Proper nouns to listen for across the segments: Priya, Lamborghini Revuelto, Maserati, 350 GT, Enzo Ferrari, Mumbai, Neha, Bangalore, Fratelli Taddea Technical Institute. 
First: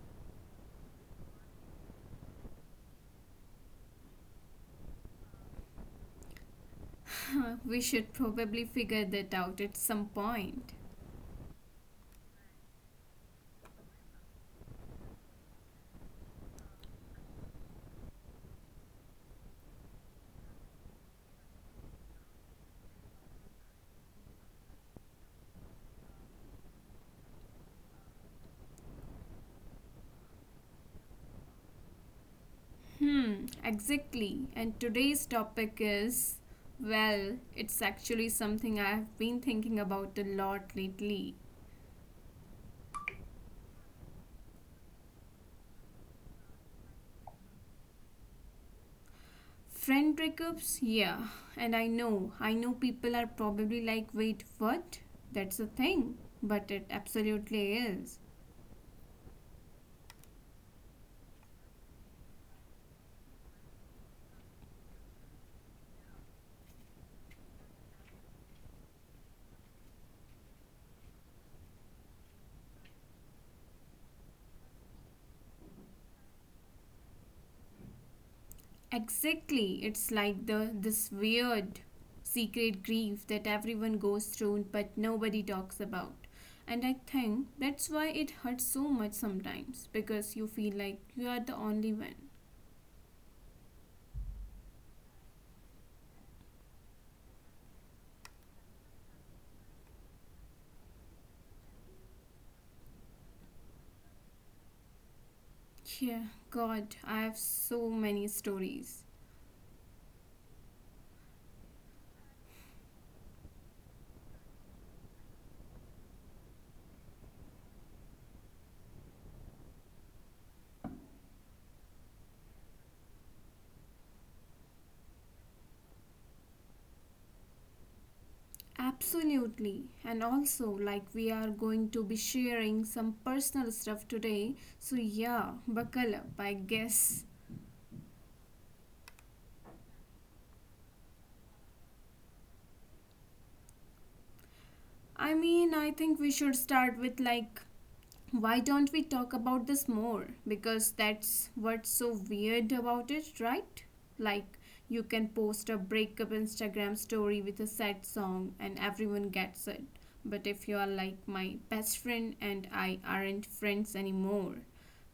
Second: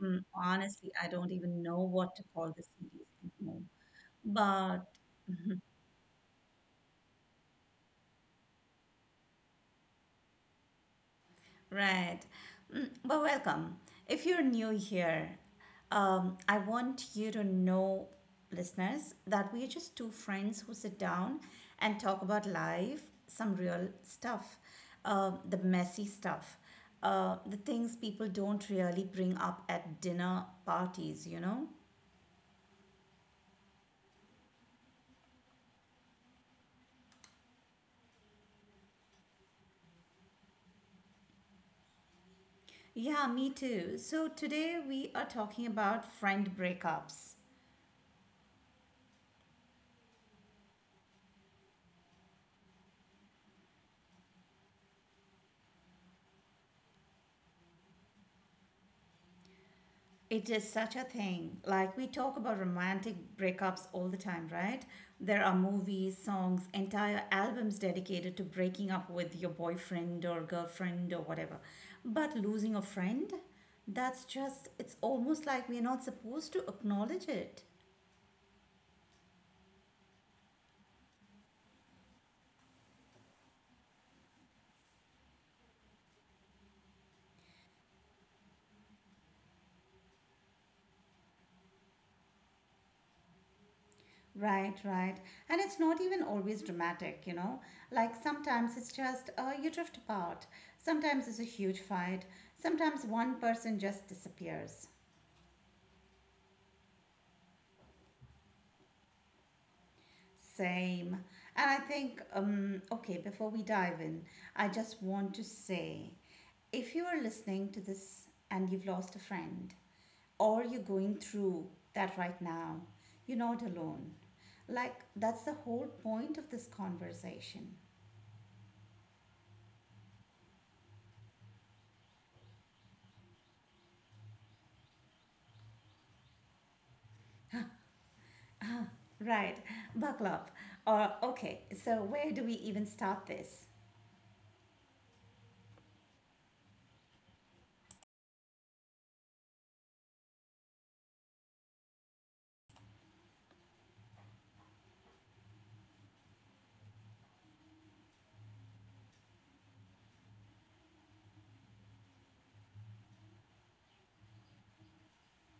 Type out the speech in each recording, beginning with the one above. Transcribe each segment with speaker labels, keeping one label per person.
Speaker 1: honestly, I don't even know what to call this series anymore. But
Speaker 2: We should probably figure that out at some point.
Speaker 1: right, but welcome. If you're new here, I want you to know, listeners, that we are just two friends who sit down and talk about life, some real stuff, the messy stuff, the things people don't really bring up at dinner parties, you know.
Speaker 2: Hmm, exactly. And today's topic is, well, it's actually something I have been thinking about a lot lately.
Speaker 1: Yeah, me too. So today we are talking about friend breakups.
Speaker 2: Friend breakups? Yeah. And I know, I know, people are probably like, wait, what? That's a thing. But it absolutely is.
Speaker 1: It is such a thing. Like we talk about romantic breakups all the time, right? There are movies, songs, entire albums dedicated to breaking up with your boyfriend or girlfriend or whatever. But losing a friend, that's just, it's almost like we're not supposed to acknowledge it.
Speaker 2: Exactly. It's like the this weird secret grief that everyone goes through but nobody talks about. And I think that's why it hurts so much sometimes because you feel like you are the only one.
Speaker 1: Right, right. And it's not even always dramatic, you know? Like sometimes it's just you drift apart. Sometimes it's a huge fight. Sometimes one person just disappears.
Speaker 2: Yeah, God, I have so many stories.
Speaker 1: Same. And I think, okay, before we dive in, I just want to say if you are listening to this and you've lost a friend, or you're going through that right now, you're not alone. Like, that's the whole point of this conversation.
Speaker 2: Absolutely. And also, like, we are going to be sharing some personal stuff today. So, yeah, buckle up, I guess.
Speaker 1: Right. Buckle up. Or, okay, so where do we even start this?
Speaker 2: I mean, I think we should start with, like, why don't we talk about this more? Because that's what's so weird about it, right? Like, you can post a breakup Instagram story with a sad song and everyone gets it. But if you are like, my best friend and I aren't friends anymore,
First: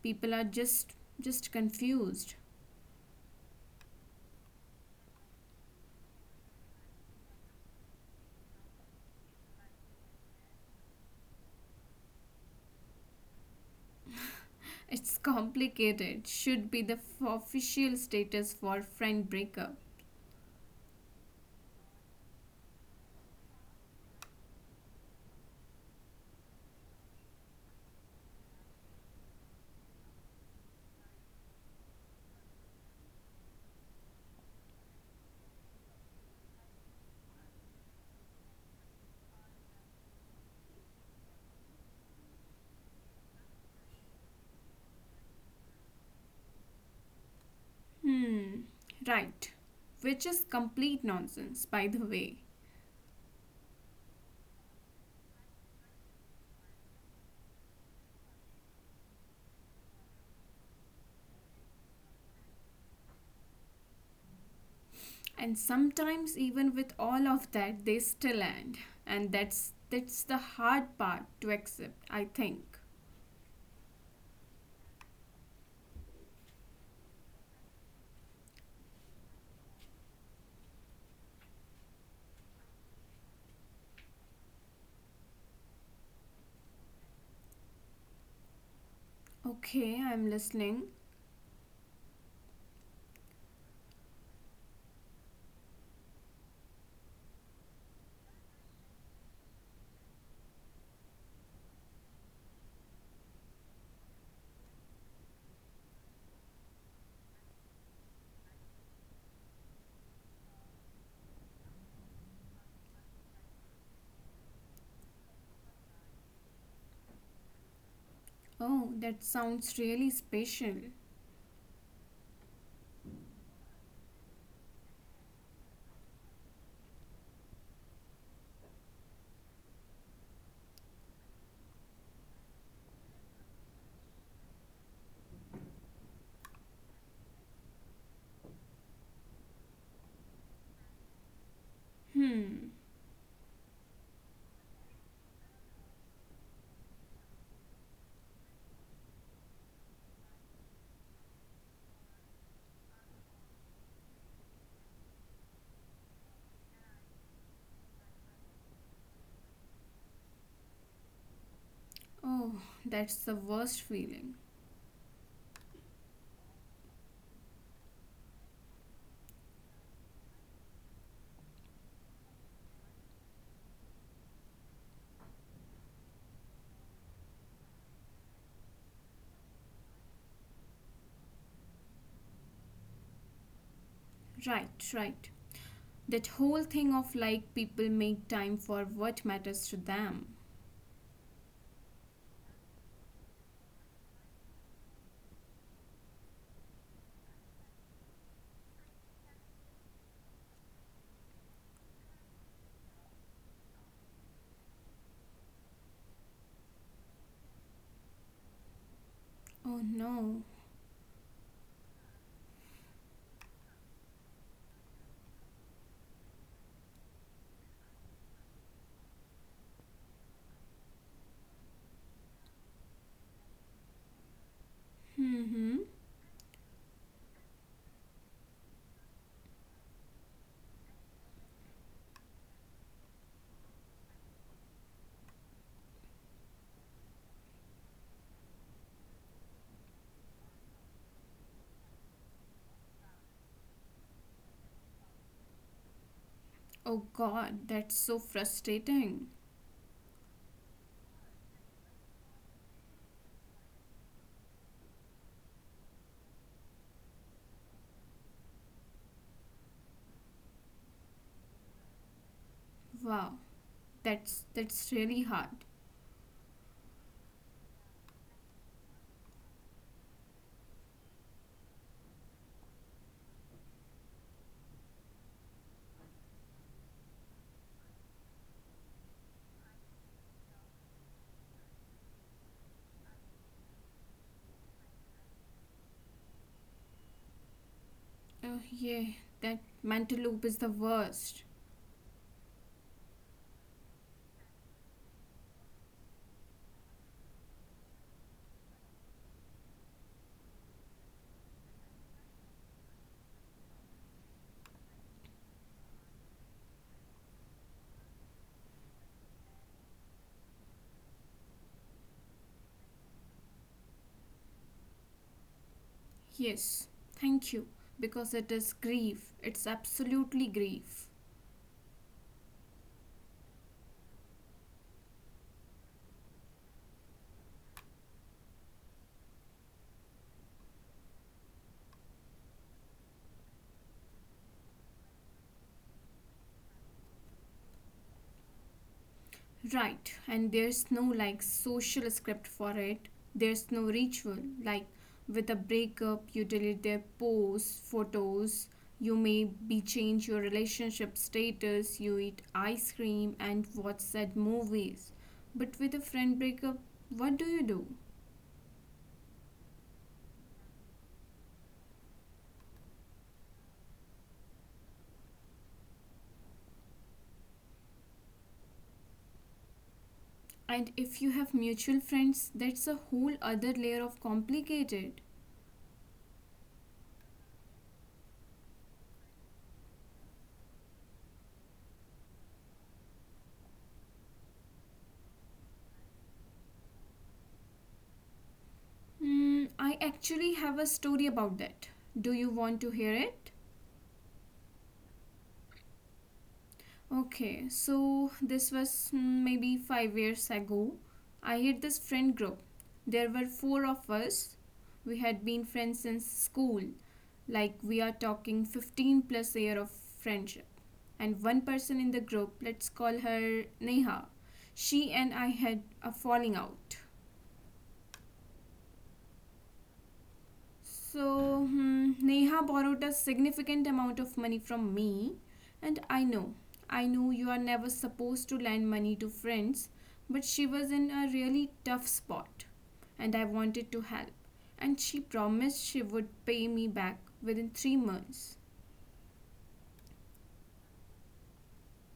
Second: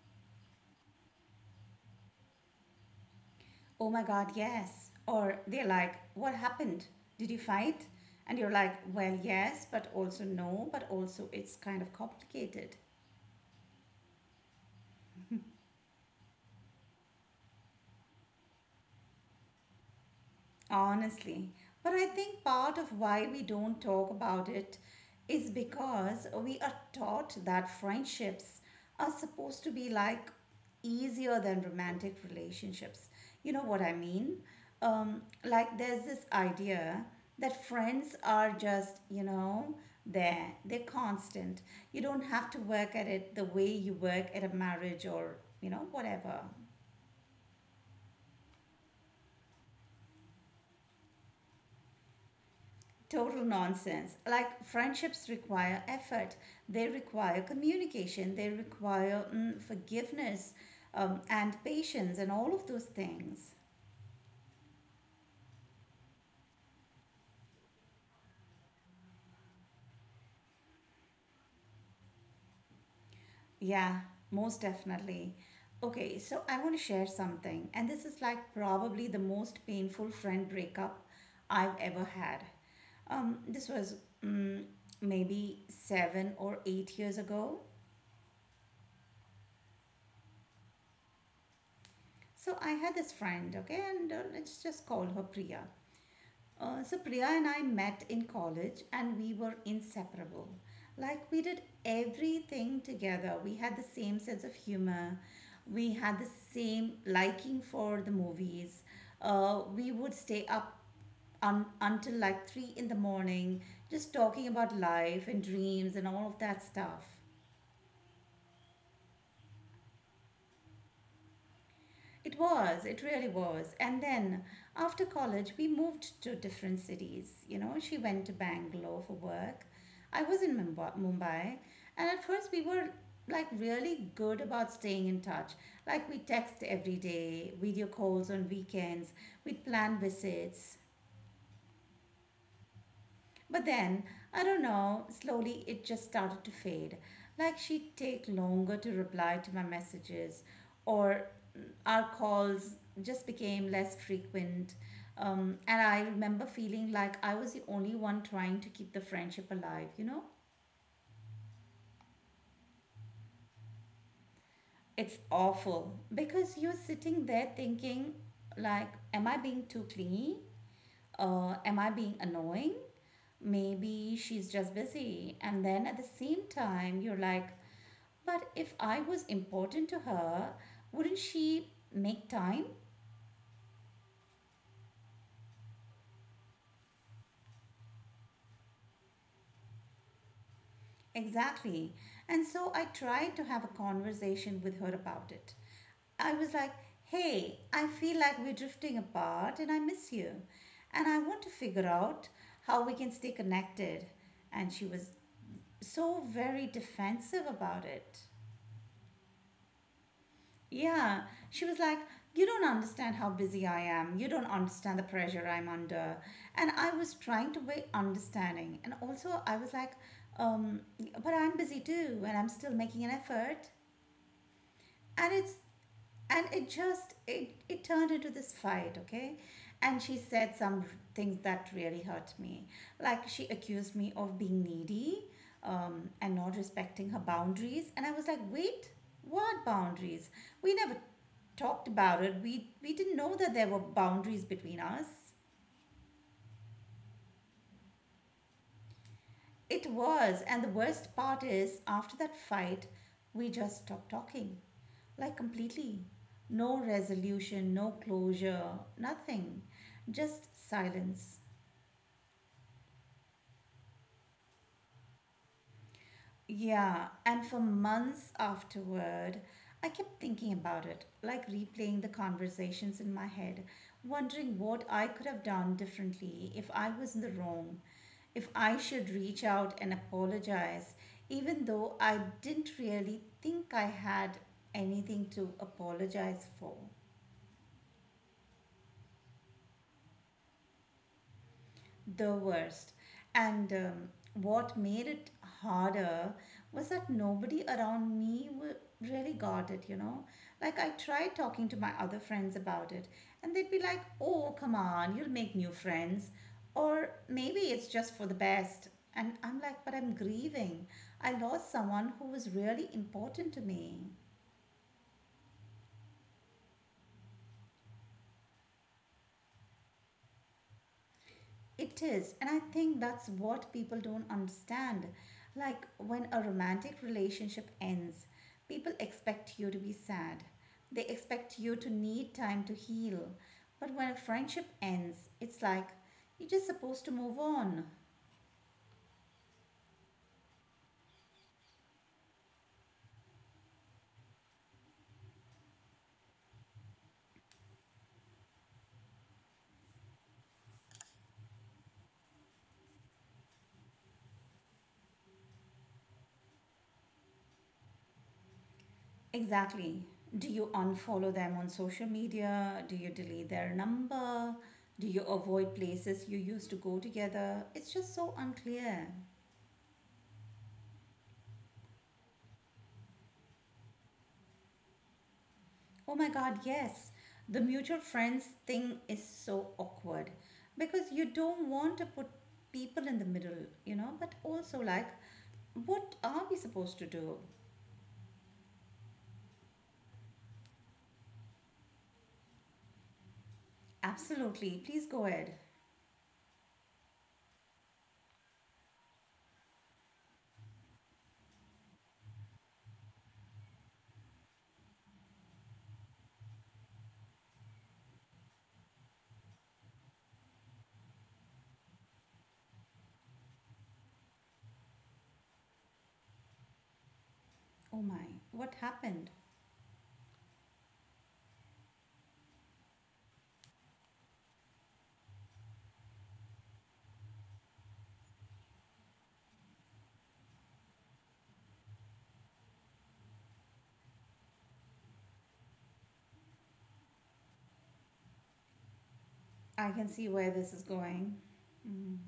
Speaker 2: people are just confused.
Speaker 1: Oh my God, yes. Or they're like, what happened? Did you fight? And you're like, well, yes, but also no, but also it's kind of complicated.
Speaker 2: It's complicated. Should be the official status for friend breakup.
Speaker 1: Honestly, but I think part of why we don't talk about it is because we are taught that friendships are supposed to be like easier than romantic relationships. You know what I mean? Like there's this idea that friends are just, you know, there, they're constant. You don't have to work at it the way you work at a marriage or, you know, whatever.
Speaker 2: Hmm. Right. Which is complete nonsense, by the way.
Speaker 1: Total nonsense. Like friendships require effort, they require communication, they require forgiveness and patience and all of those things.
Speaker 2: And sometimes even with all of that they still end. And that's the hard part to accept, I think.
Speaker 1: Yeah, most definitely. Okay, so I want to share something, and this is like probably the most painful friend breakup I've ever had. This was mm, maybe seven or eight years ago.
Speaker 2: Okay, I'm listening.
Speaker 1: So I had this friend, okay, and let's just call her Priya. So Priya and I met in college and we were inseparable. Like we did everything together. We had the same sense of humor. We had the same liking for the movies. We would stay up until like three in the morning just talking about life and dreams and all of that stuff.
Speaker 2: Oh, that sounds really special.
Speaker 1: It was, it really was. And then after college, we moved to different cities. You know, she went to Bangalore for work. I was in Mumbai. And at first, we were like really good about staying in touch. Like, we text every day, video calls on weekends, we'd plan visits.
Speaker 2: Hmm.
Speaker 1: But then, I don't know, slowly it just started to fade. Like she'd take longer to reply to my messages, or our calls just became less frequent. And I remember feeling like I was the only one trying to keep the friendship alive, you know?
Speaker 2: Oh, that's the worst feeling.
Speaker 1: It's awful because you're sitting there thinking, like, am I being too clingy? Am I being annoying? Maybe she's just busy. And then at the same time, you're like, but if I was important to her, wouldn't she make time?
Speaker 2: Right, right. That whole thing of like, people make time for what matters to them.
Speaker 1: Exactly. And so I tried to have a conversation with her about it. I was like, hey, I feel like we're drifting apart and I miss you. And I want to figure out how we can stay connected. And she was so very defensive about it.
Speaker 2: Oh no.
Speaker 1: Yeah, she was like, you don't understand how busy I am. You don't understand the pressure I'm under. And I was trying to be understanding. And also, I was like, um, but I'm busy too, and I'm still making an effort. And it's
Speaker 2: Hmm.
Speaker 1: and it just it turned into this fight, okay, and she said some things that really hurt me, like she accused me of being needy, and not respecting her boundaries, and I was like, wait, what boundaries? We never talked about it. We didn't know that there were boundaries between us.
Speaker 2: Oh god, that's so frustrating.
Speaker 1: It was, and the worst part is, after that fight, we just stopped talking. Like completely. No resolution, no closure, nothing. Just silence.
Speaker 2: Wow, that's really hard.
Speaker 1: Yeah, and for months afterward, I kept thinking about it, like replaying the conversations in my head, wondering what I could have done differently, if I was in the wrong, if I should reach out and apologize, even though I didn't really think I had anything to apologize for.
Speaker 2: Oh, yeah, that mental loop is the worst.
Speaker 1: The worst. And what made it harder was that nobody around me really got it, you know? Like, I tried talking to my other friends about it, and they'd be like, oh, come on, you'll make new friends. Or maybe it's just for the best. And I'm like, but I'm grieving. I lost someone who was really important to me.
Speaker 2: Yes, thank you, because it is grief. It's absolutely grief.
Speaker 1: It is, and I think that's what people don't understand. Like when a romantic relationship ends, people expect you to be sad. They expect you to need time to heal. But when a friendship ends, it's like you're just supposed to move on.
Speaker 2: Right, and there's no like social script for it. There's no ritual. Like with a breakup, you delete their posts, photos, you may be change your relationship status, you eat ice cream and watch sad movies. But with a friend breakup, what do you do?
Speaker 1: Exactly. Do you unfollow them on social media? Do you delete their number? Do you avoid places you used to go together? It's just so unclear.
Speaker 2: And if you have mutual friends, that's a whole other layer of complicated.
Speaker 1: Oh my God, yes. The mutual friends thing is so awkward because you don't want to put people in the middle, you know, but also like, what are we supposed to do?
Speaker 2: Hmm, I actually have a story about that. Do you want to hear it?
Speaker 1: Absolutely. Please go ahead.
Speaker 2: Okay, so this was, maybe 5 years ago. I had this friend group. There were four of us. We had been friends since school. Like, we are talking 15 plus year of friendship. And one person in the group, let's call her Neha. She and I had a falling out.
Speaker 1: Oh my, what happened?
Speaker 2: So, Neha borrowed a significant amount of money from me, and I know, I know, you are never supposed to lend money to friends, but she was in a really tough spot, and I wanted to help. And she promised she would pay me back within 3 months.
Speaker 1: I can see where this is going. Mm.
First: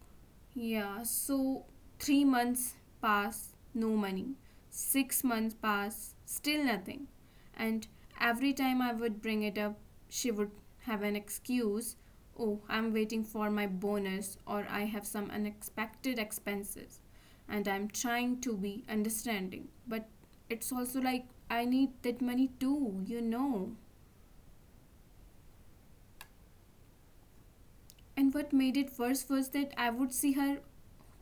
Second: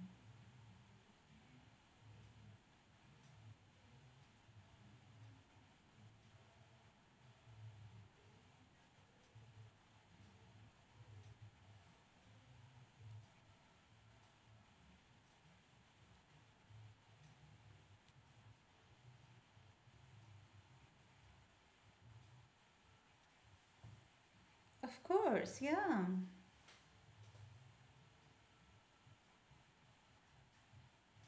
Speaker 2: Yeah, so 3 months pass, no money. 6 months pass, still nothing. And every time I would bring it up, she would have an excuse. Oh, I'm waiting for my bonus, or I have some unexpected expenses. And I'm trying to be understanding. But it's also like, I need that money too, you know.
Speaker 1: Of course, yeah.
Speaker 2: And what made it worse was that I would see her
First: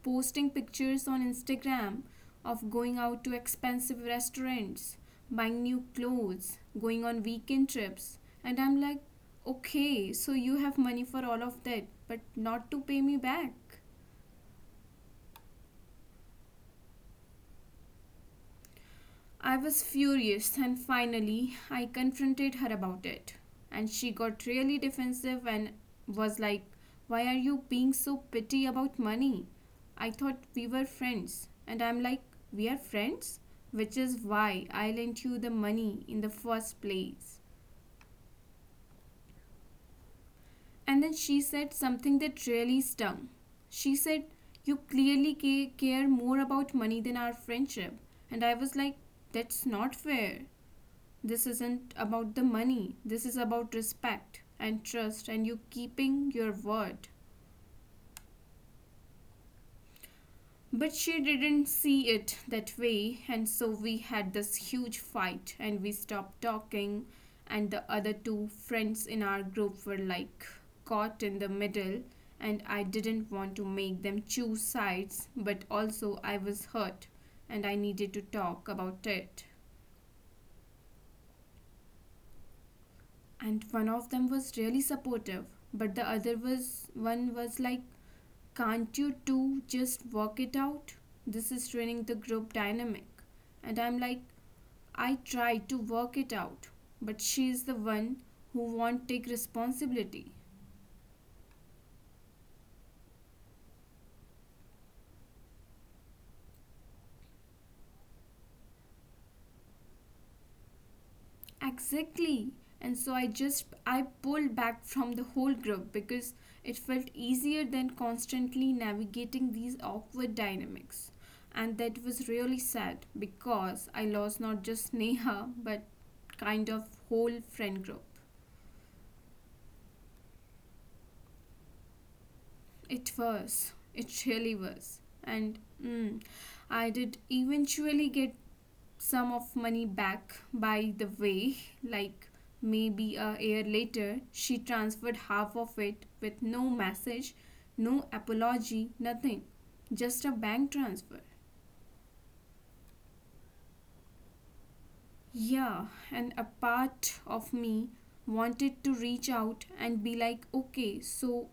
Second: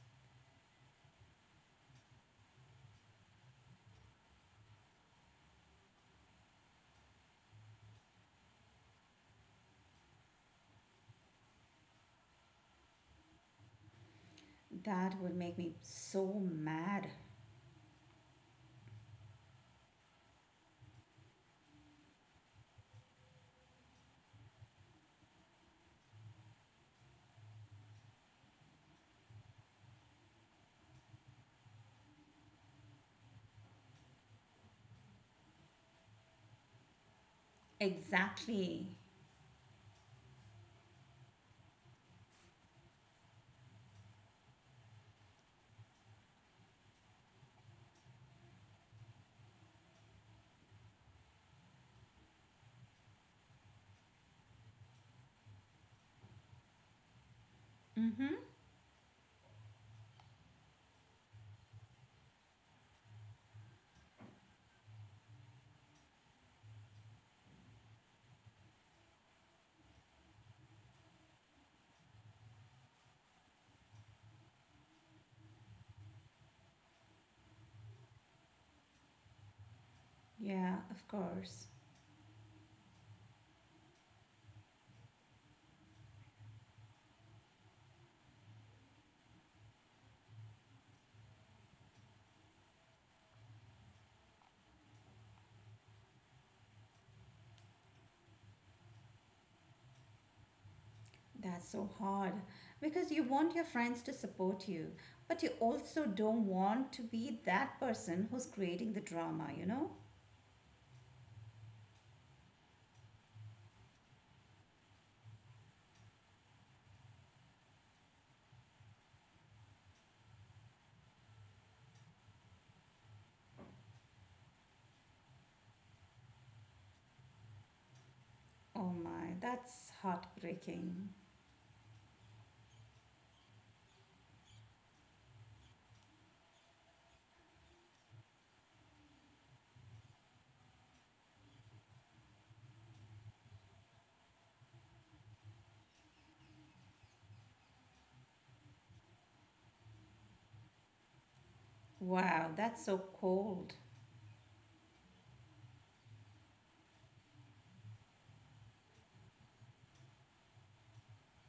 Speaker 2: posting pictures on Instagram of going out to expensive restaurants, buying new clothes, going on weekend trips. And I'm like, okay, so you have money for all of that, but not to pay me back.
Speaker 1: That would make me so mad.
Speaker 2: I was furious, and finally, I confronted her about it. And she got really defensive and was like, why are you being so petty about money? I thought we were friends. And I'm like, we are friends? Which is why I lent you the money in the first place.
Speaker 1: Exactly.
Speaker 2: And then she said something that really stung. She said, you clearly care more about money than our friendship. And I was like, that's not fair. This isn't about the money. This is about respect and trust and you keeping your word.
Speaker 1: Mm-hmm.
Speaker 2: But she didn't see it that way, and so we had this huge fight and we stopped talking. And the other two friends in our group were like, caught in the middle, and I didn't want to make them choose sides, but also I was hurt and I needed to talk about it.
Speaker 1: Yeah, of course.
Speaker 2: And one of them was really supportive, but the other was one was like, can't you two just work it out? This is ruining the group dynamic. And I'm like, I tried to work it out, but she is the one who won't take responsibility.
Speaker 1: That's so hard because you want your friends to support you, but you also don't want to be that person who's creating the drama, you know?
Speaker 2: Exactly. And so I pulled back from the whole group because it felt easier than constantly navigating these awkward dynamics. And that was really sad because I lost not just Neha but kind of whole friend group.
Speaker 1: Oh my, that's heartbreaking.
Speaker 2: It was. It really was. And mm, I did eventually get some of money back by the way, like maybe a year later, she transferred half of it with no message, no apology, nothing. Just a bank transfer.
Speaker 1: Wow, that's so cold.
Speaker 2: Yeah, and a part of me wanted to reach out and be like, okay, so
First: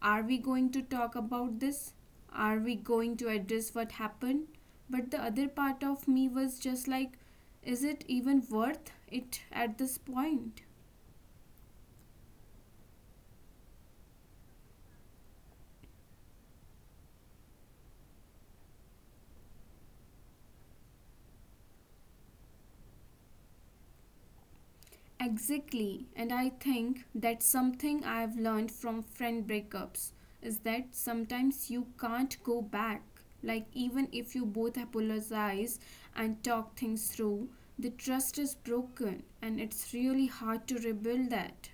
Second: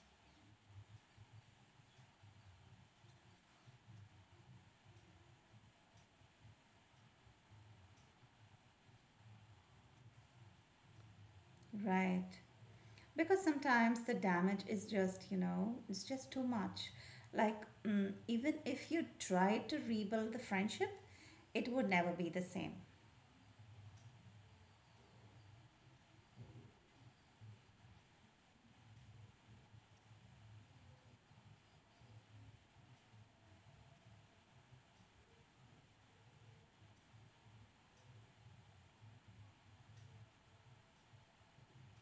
Speaker 2: are we going to talk about this? Are we going to address what happened? But the other part of me was just like, is it even worth it at this point?
Speaker 1: Right. Because sometimes the damage is just, you know, it's just too much. Like, even if you try to rebuild the friendship, it would never be the same.
Speaker 2: Exactly. And I think that's something I've learned from friend breakups is that sometimes you can't go back. Like, even if you both apologize and talk things through, the trust is broken and it's really hard to rebuild that.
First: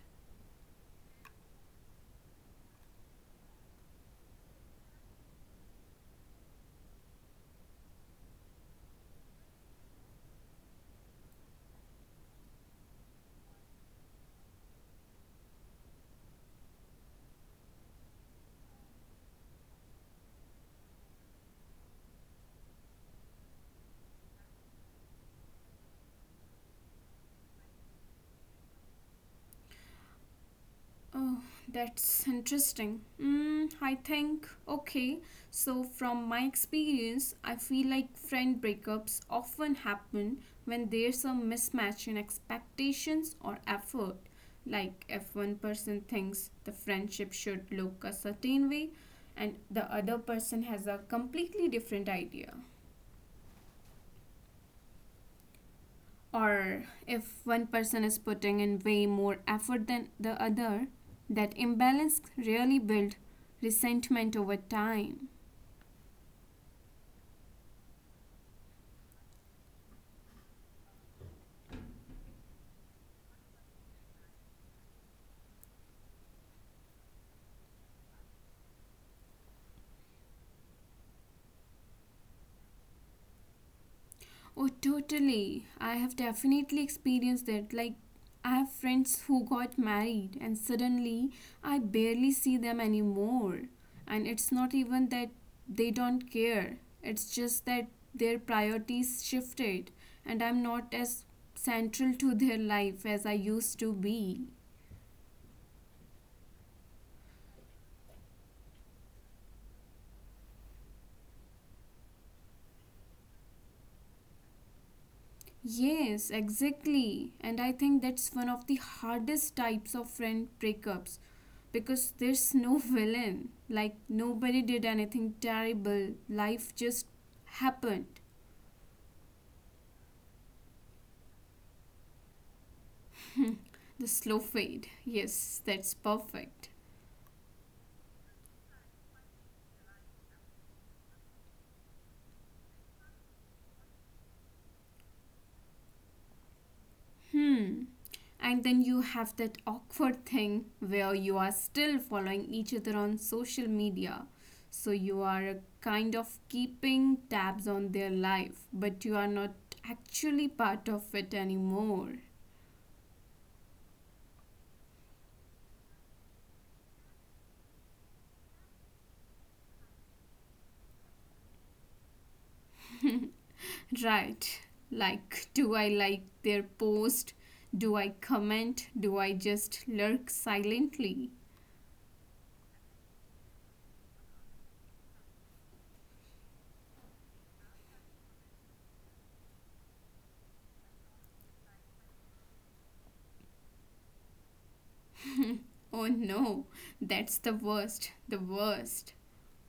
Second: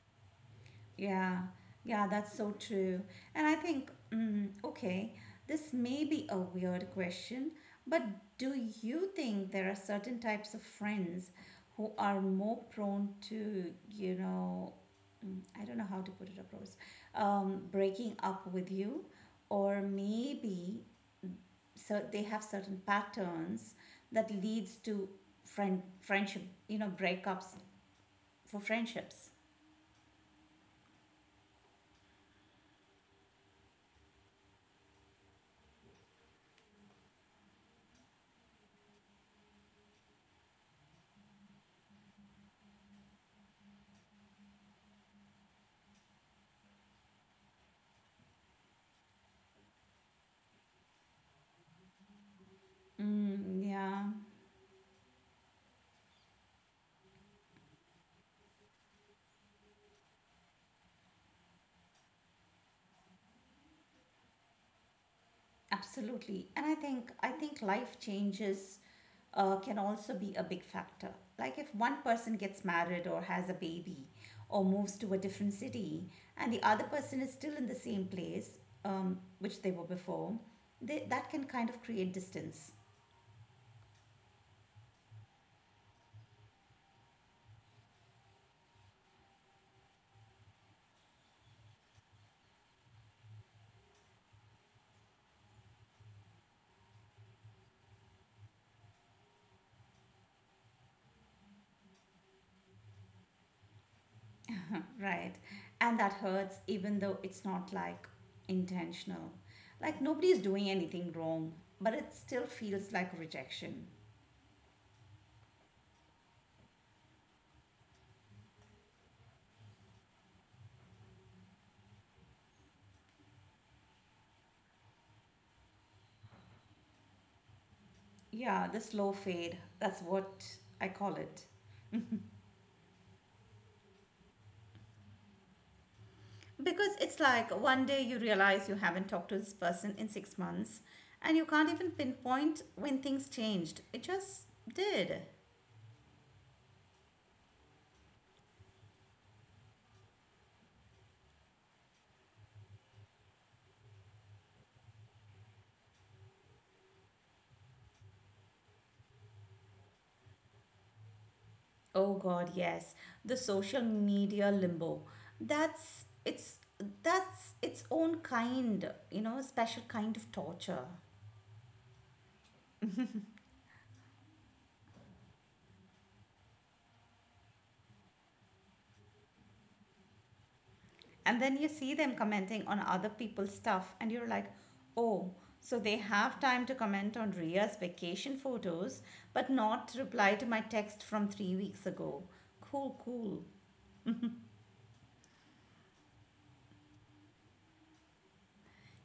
Speaker 1: Yeah, yeah, that's so true. And I think, okay, this may be a weird question, but do you think there are certain types of friends who are more prone to, you know, I don't know how to put it across, breaking up with you, or maybe so they have certain patterns that leads to friendship, you know, breakups for friendships.
Speaker 2: Oh, that's interesting. I think, okay, so from my experience, I feel like friend breakups often happen when there's a mismatch in expectations or effort. Like, if one person thinks the friendship should look a certain way and the other person has a completely different idea.
Speaker 1: Mm, yeah.
Speaker 2: Or if one person is putting in way more effort than the other, that imbalance really builds resentment over time.
Speaker 1: Absolutely. And I think life changes can also be a big factor. Like if one person gets married or has a baby or moves to a different city and the other person is still in the same place, which they were before, they, that can kind of create distance,
Speaker 2: Oh, totally. I have definitely experienced that. Like, I have friends who got married, and suddenly I barely see them anymore. And it's not even that they don't care, it's just that their priorities shifted, and I'm not as central to their life as I used to be.
Speaker 1: right? And that hurts even though it's not like intentional. Like nobody is doing anything wrong, but it still feels like rejection.
Speaker 2: Yes, exactly. And I think that's one of the hardest types of friend breakups because there's no villain. Like, nobody did anything terrible, life just happened.
Speaker 1: Yeah, the slow fade. That's what I call it.
Speaker 2: The slow fade. Yes, that's perfect.
Speaker 1: Because it's like one day you realize you haven't talked to this person in 6 months and you can't even pinpoint when things changed. It just did.
Speaker 2: Hmm. And then you have that awkward thing where you are still following each other on social media. So you are kind of keeping tabs on their life, but you are not actually part of it anymore.
Speaker 1: Oh god, yes. The social media limbo. That's it's that's its own kind, you know, special kind of torture.
Speaker 2: Right. Like, do I like their post? Do I comment? Do I just lurk silently?
Speaker 1: And then you see them commenting on other people's stuff, and you're like, oh, so they have time to comment on Ria's vacation photos, but not reply to my text from 3 weeks ago. Cool, cool.
Speaker 2: Oh no, that's the worst, the worst.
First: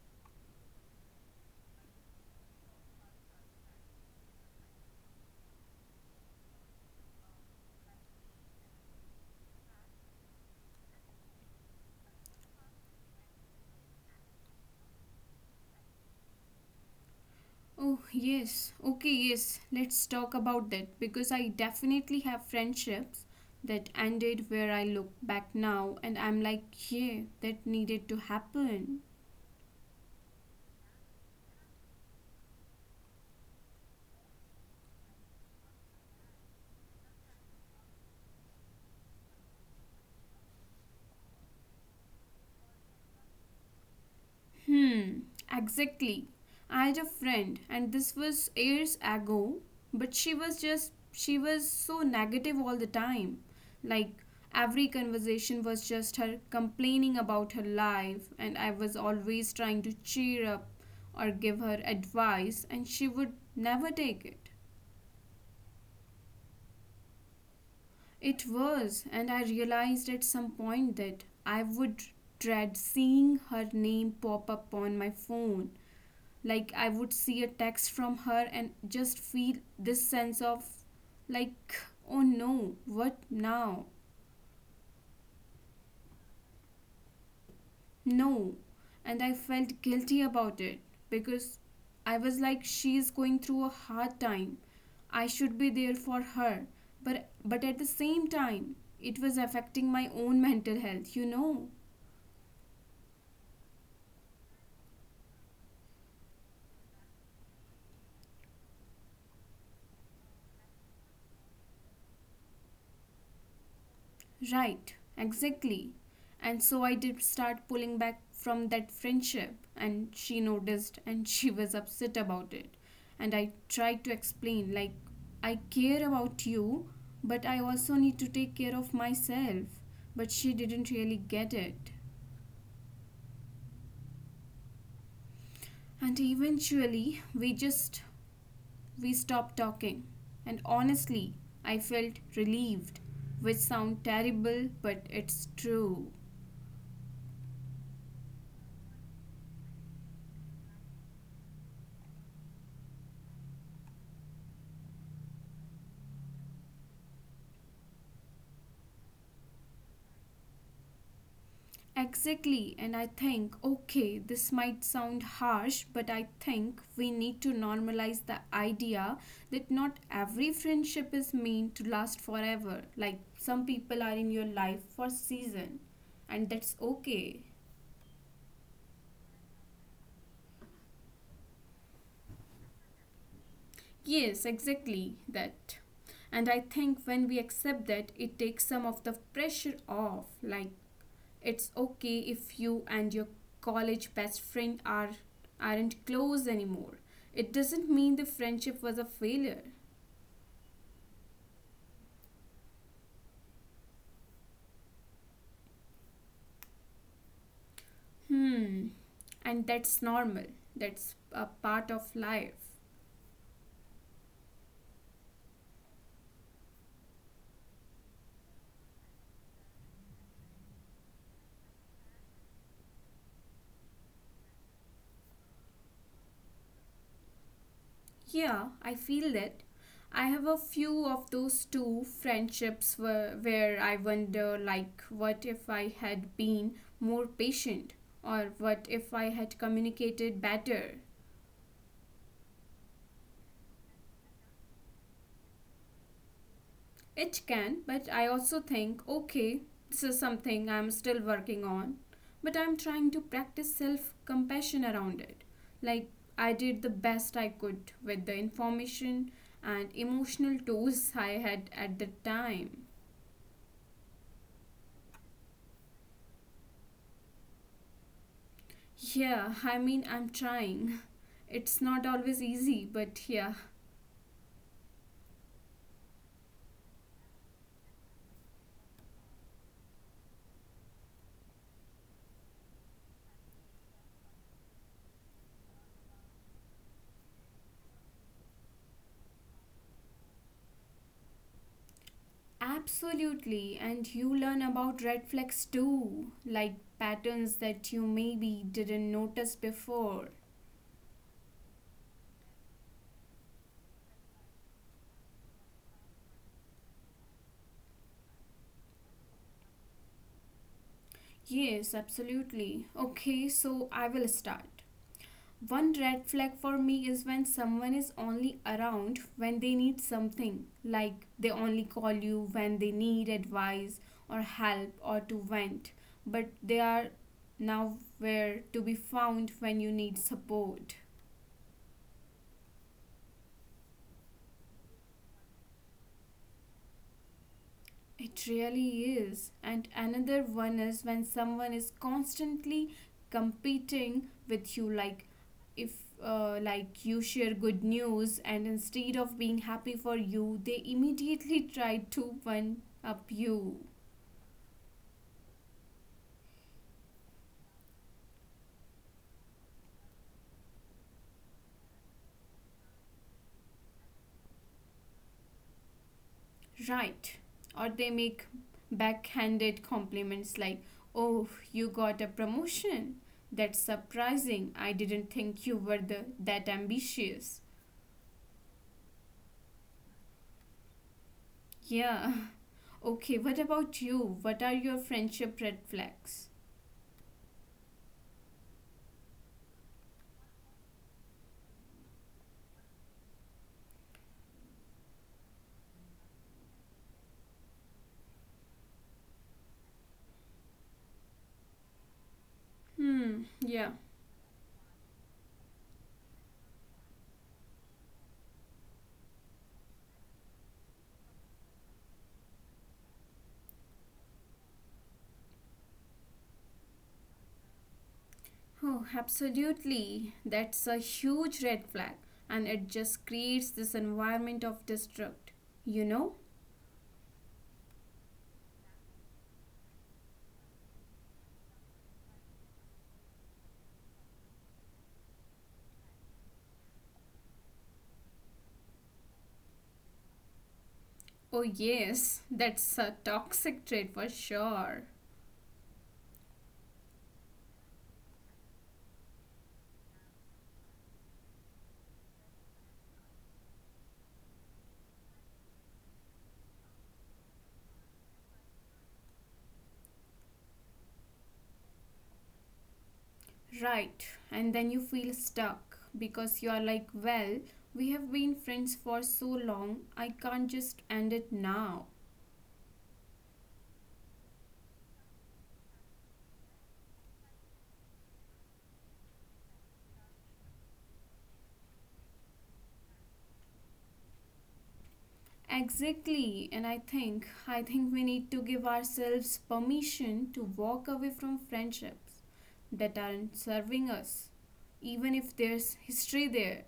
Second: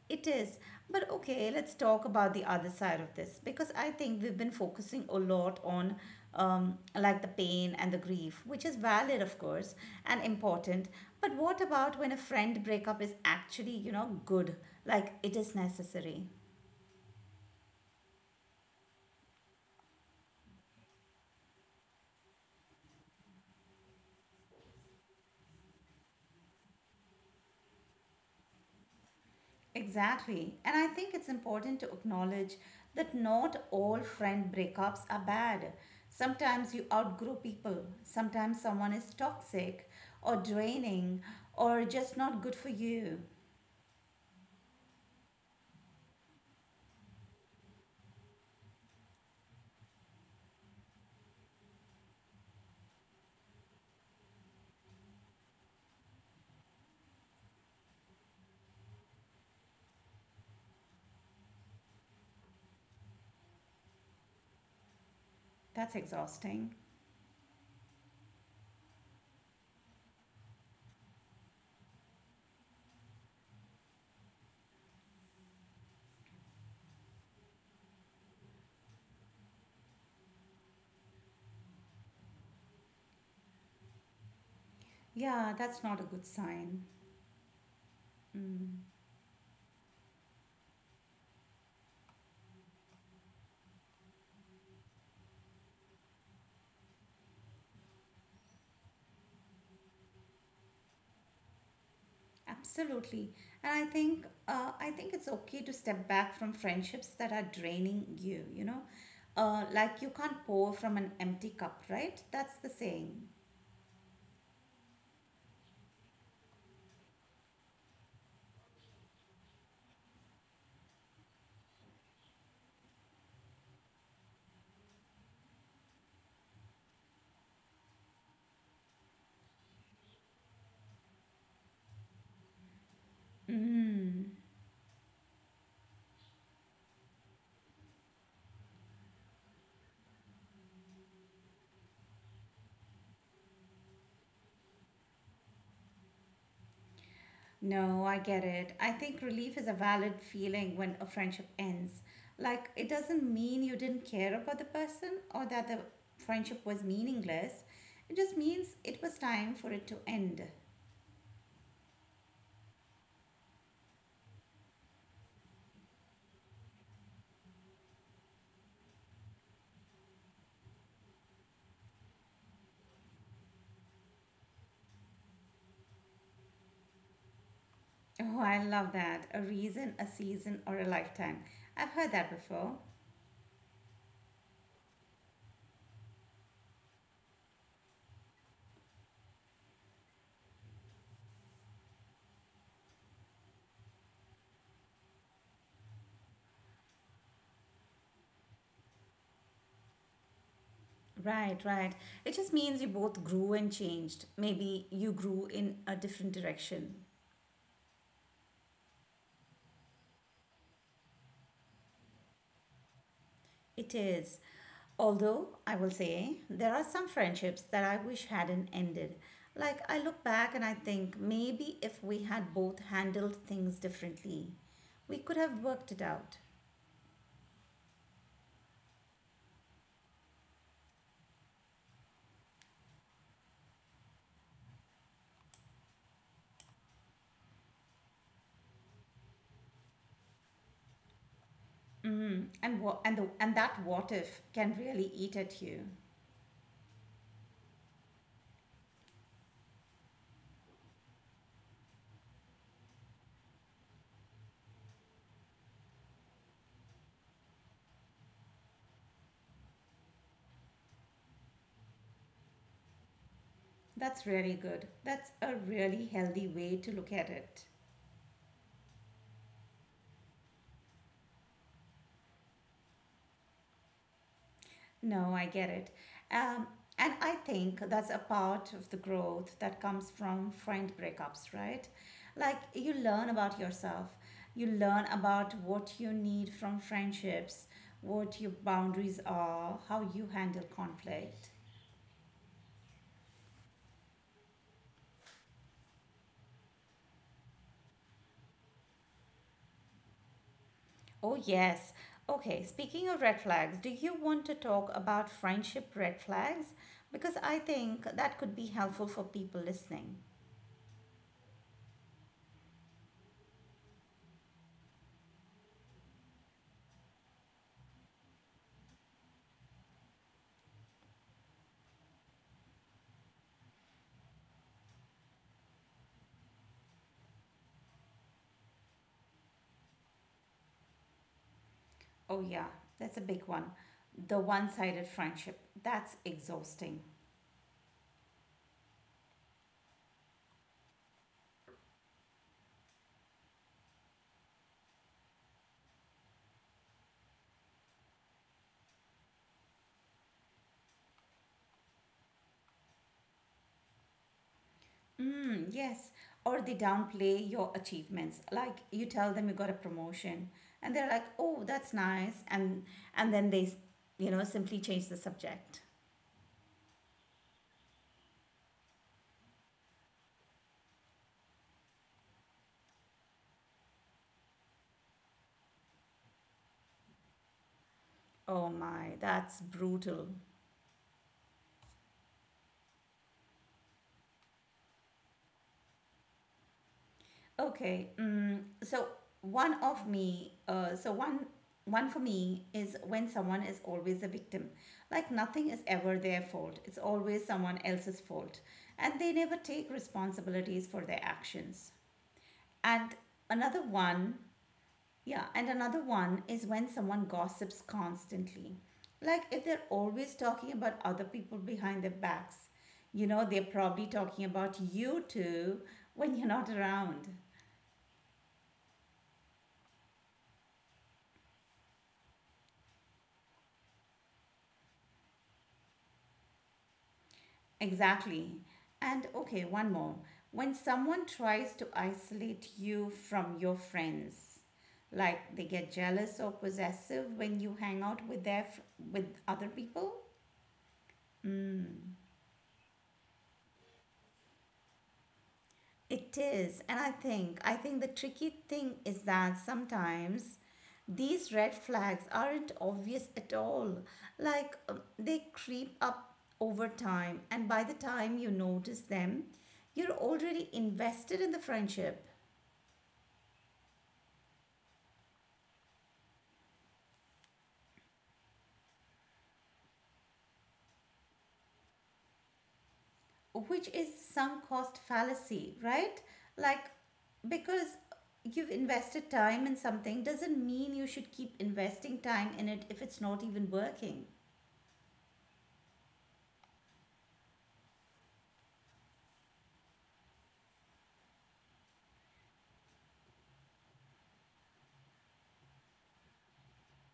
Speaker 1: It is. But okay, let's talk about the other side of this because I think we've been focusing a lot on like the pain and the grief, which is valid, of course, and important. But what about when a friend breakup is actually, you know, good, like it is necessary?
Speaker 2: Oh, yes. Okay, yes. Let's talk about that because I definitely have friendships that ended where I look back now and I'm like, yeah, that needed to happen.
Speaker 1: Exactly. And I think it's important to acknowledge that not all friend breakups are bad. Sometimes you outgrow people, sometimes someone is toxic or draining or just not good for you.
Speaker 2: Hmm, exactly. I had a friend, and this was years ago, but she was so negative all the time. Like, every conversation was just her complaining about her life, and I was always trying to cheer up or give her advice, and she would never take it.
Speaker 1: That's exhausting.
Speaker 2: It was, and I realized at some point that I would dread seeing her name pop up on my phone. Like, I would see a text from her and just feel this sense of, like, oh no, what now?
Speaker 1: Yeah, that's not a good sign.
Speaker 2: No.
Speaker 1: Mm,
Speaker 2: And I felt guilty about it because I was like, she is going through a hard time, I should be there for her, but at the same time it was affecting my own mental health, you know.
Speaker 1: absolutely. And I think it's okay to step back from friendships that are draining you, you know. Like you can't pour from an empty cup, right? That's the saying.
Speaker 2: Right, exactly. And so I did start pulling back from that friendship, and she noticed and she was upset about it. And I tried to explain, like, I care about you, but I also need to take care of myself. But she didn't really get it.
Speaker 1: Mm.
Speaker 2: And eventually, we stopped talking. And honestly, I felt relieved, which sound terrible, but it's true.
Speaker 1: No, I get it. I think relief is a valid feeling when a friendship ends. Like, it doesn't mean you didn't care about the person or that the friendship was meaningless. It just means it was time for it to end.
Speaker 2: Exactly, and I think, okay, this might sound harsh, but I think we need to normalize the idea that not every friendship is meant to last forever. Like, some people are in your life for season, and that's okay.
Speaker 1: Oh, I love that. A reason, a season, or a lifetime. I've heard that before.
Speaker 2: Yes, exactly that. And I think when we accept that, it takes some of the pressure off. Like, it's okay if you and your college best friend aren't close anymore. It doesn't mean the friendship was a failure.
Speaker 1: Right, right. It just means you both grew and changed. Maybe you grew in a different direction.
Speaker 2: Hmm. And that's normal. That's a part of life.
Speaker 1: It is. Although I will say there are some friendships that I wish hadn't ended. Like I look back and I think maybe if we had both handled things differently, we could have worked it out.
Speaker 2: Yeah, I feel that. I have a few of those two friendships where I wonder, like, what if I had been more patient? Or what if I had communicated better?
Speaker 1: And that what if can really eat at you.
Speaker 2: It can, but I also think, okay, this is something I'm still working on, but I'm trying to practice self compassion around it. Like, I did the best I could with the information and emotional tools I had at the time.
Speaker 1: That's really good. That's a really healthy way to look at it.
Speaker 2: Yeah, I mean, I'm trying. It's not always easy, but yeah.
Speaker 1: No, I get it. Um, and I think that's a part of the growth that comes from friend breakups, right? Like you learn about yourself, you learn about what you need from friendships, what your boundaries are, how you handle conflict.
Speaker 2: Absolutely, and you learn about red flags too, like patterns that you maybe didn't notice before.
Speaker 1: Oh, yes. Okay, speaking of red flags, do you want to talk about friendship red flags? Because I think that could be helpful for people listening.
Speaker 2: Yes, absolutely. Okay, so I will start. One red flag for me is when someone is only around when they need something, like they only call you when they need advice or help or to vent, but they are nowhere to be found when you need support.
Speaker 1: Oh, yeah, that's a big one. The one sided friendship. That's exhausting.
Speaker 2: It really is. And another one is when someone is constantly competing with you, like if like you share good news and instead of being happy for you, they immediately try to one up you.
Speaker 1: Mm, yes. Or they downplay your achievements. Like you tell them you got a promotion and they're like, "Oh, that's nice." And then they, you know, simply change the subject.
Speaker 2: Right. Or they make backhanded compliments like, "Oh, you got a promotion. That's surprising. I didn't think you were the that ambitious."
Speaker 1: Oh my, that's brutal.
Speaker 2: Yeah. Okay, what about you? What are your friendship red flags?
Speaker 1: Okay. So one of me, so one one for me is when someone is always a victim. Like nothing is ever their fault. It's always someone else's fault. And they never take responsibilities for their actions. And
Speaker 2: Hmm,
Speaker 1: another
Speaker 2: yeah.
Speaker 1: one, yeah, and another one is when someone gossips constantly. Like if they're always talking about other people behind their backs, you know, they're probably talking about you too when you're not around.
Speaker 2: Oh, absolutely. That's a huge red flag, and it just creates this environment of destruct. You know?
Speaker 1: Exactly. And okay, one more. When someone tries to isolate you from your friends, like they get jealous or possessive when you hang out with with other people?
Speaker 2: Oh, yes, that's a toxic trait for sure.
Speaker 1: It is. And I think the tricky thing is that sometimes these red flags aren't obvious at all. Like they creep up over time and by the time you notice them, you're already invested in the friendship.
Speaker 2: Right, and then you feel stuck because you are like, well, we have been friends for so long, I can't just end it now.
Speaker 1: Which is some cost fallacy, right? Like, because you've invested time in something doesn't mean you should keep investing time in it if it's not even working.
Speaker 2: Exactly, and I think we need to give ourselves permission to walk away from friendships that aren't serving us, even if there's history there.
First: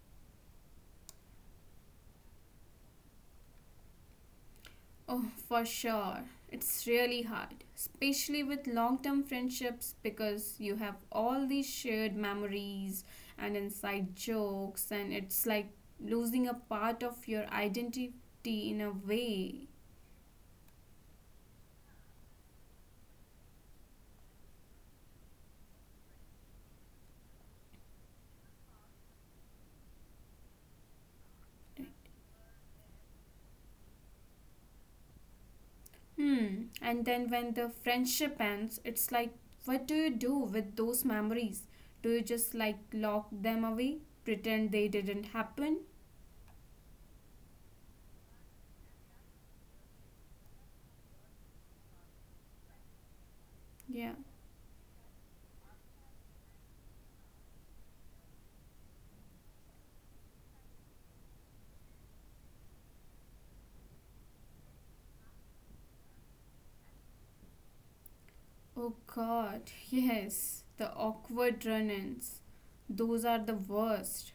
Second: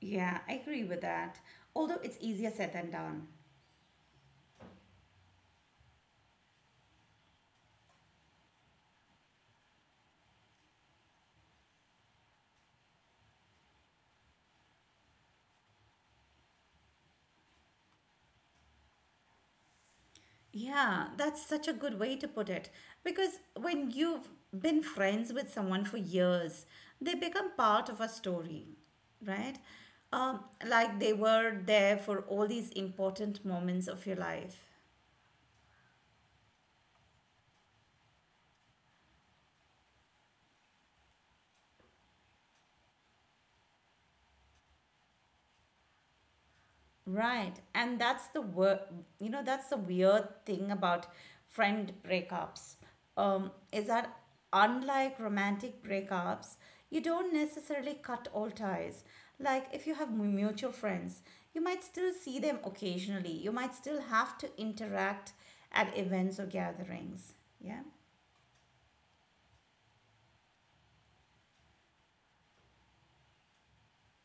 Speaker 1: Yeah, I agree with that. Although it's easier said than done.
Speaker 2: Oh, for sure. It's really hard, especially with long-term friendships because you have all these shared memories and inside jokes and it's like losing a part of your identity in a way.
Speaker 1: Yeah, that's such a good way to put it. Because when you've been friends with someone for years, they become part of a story, right? Like they were
Speaker 2: Right?
Speaker 1: there for all these important moments of your life.
Speaker 2: Hmm. And then when the friendship ends, it's like, what do you do with those memories? Do you just like lock them away, pretend they didn't happen?
Speaker 1: Right. And you know that's the weird thing about friend breakups. Is
Speaker 2: Yeah.
Speaker 1: that unlike romantic breakups, you don't necessarily cut all ties. Like if you have mutual friends, you might still see them occasionally. You might still have to interact at events or gatherings. Yeah.
Speaker 2: Oh God. Yes. The awkward run-ins. Those are the worst.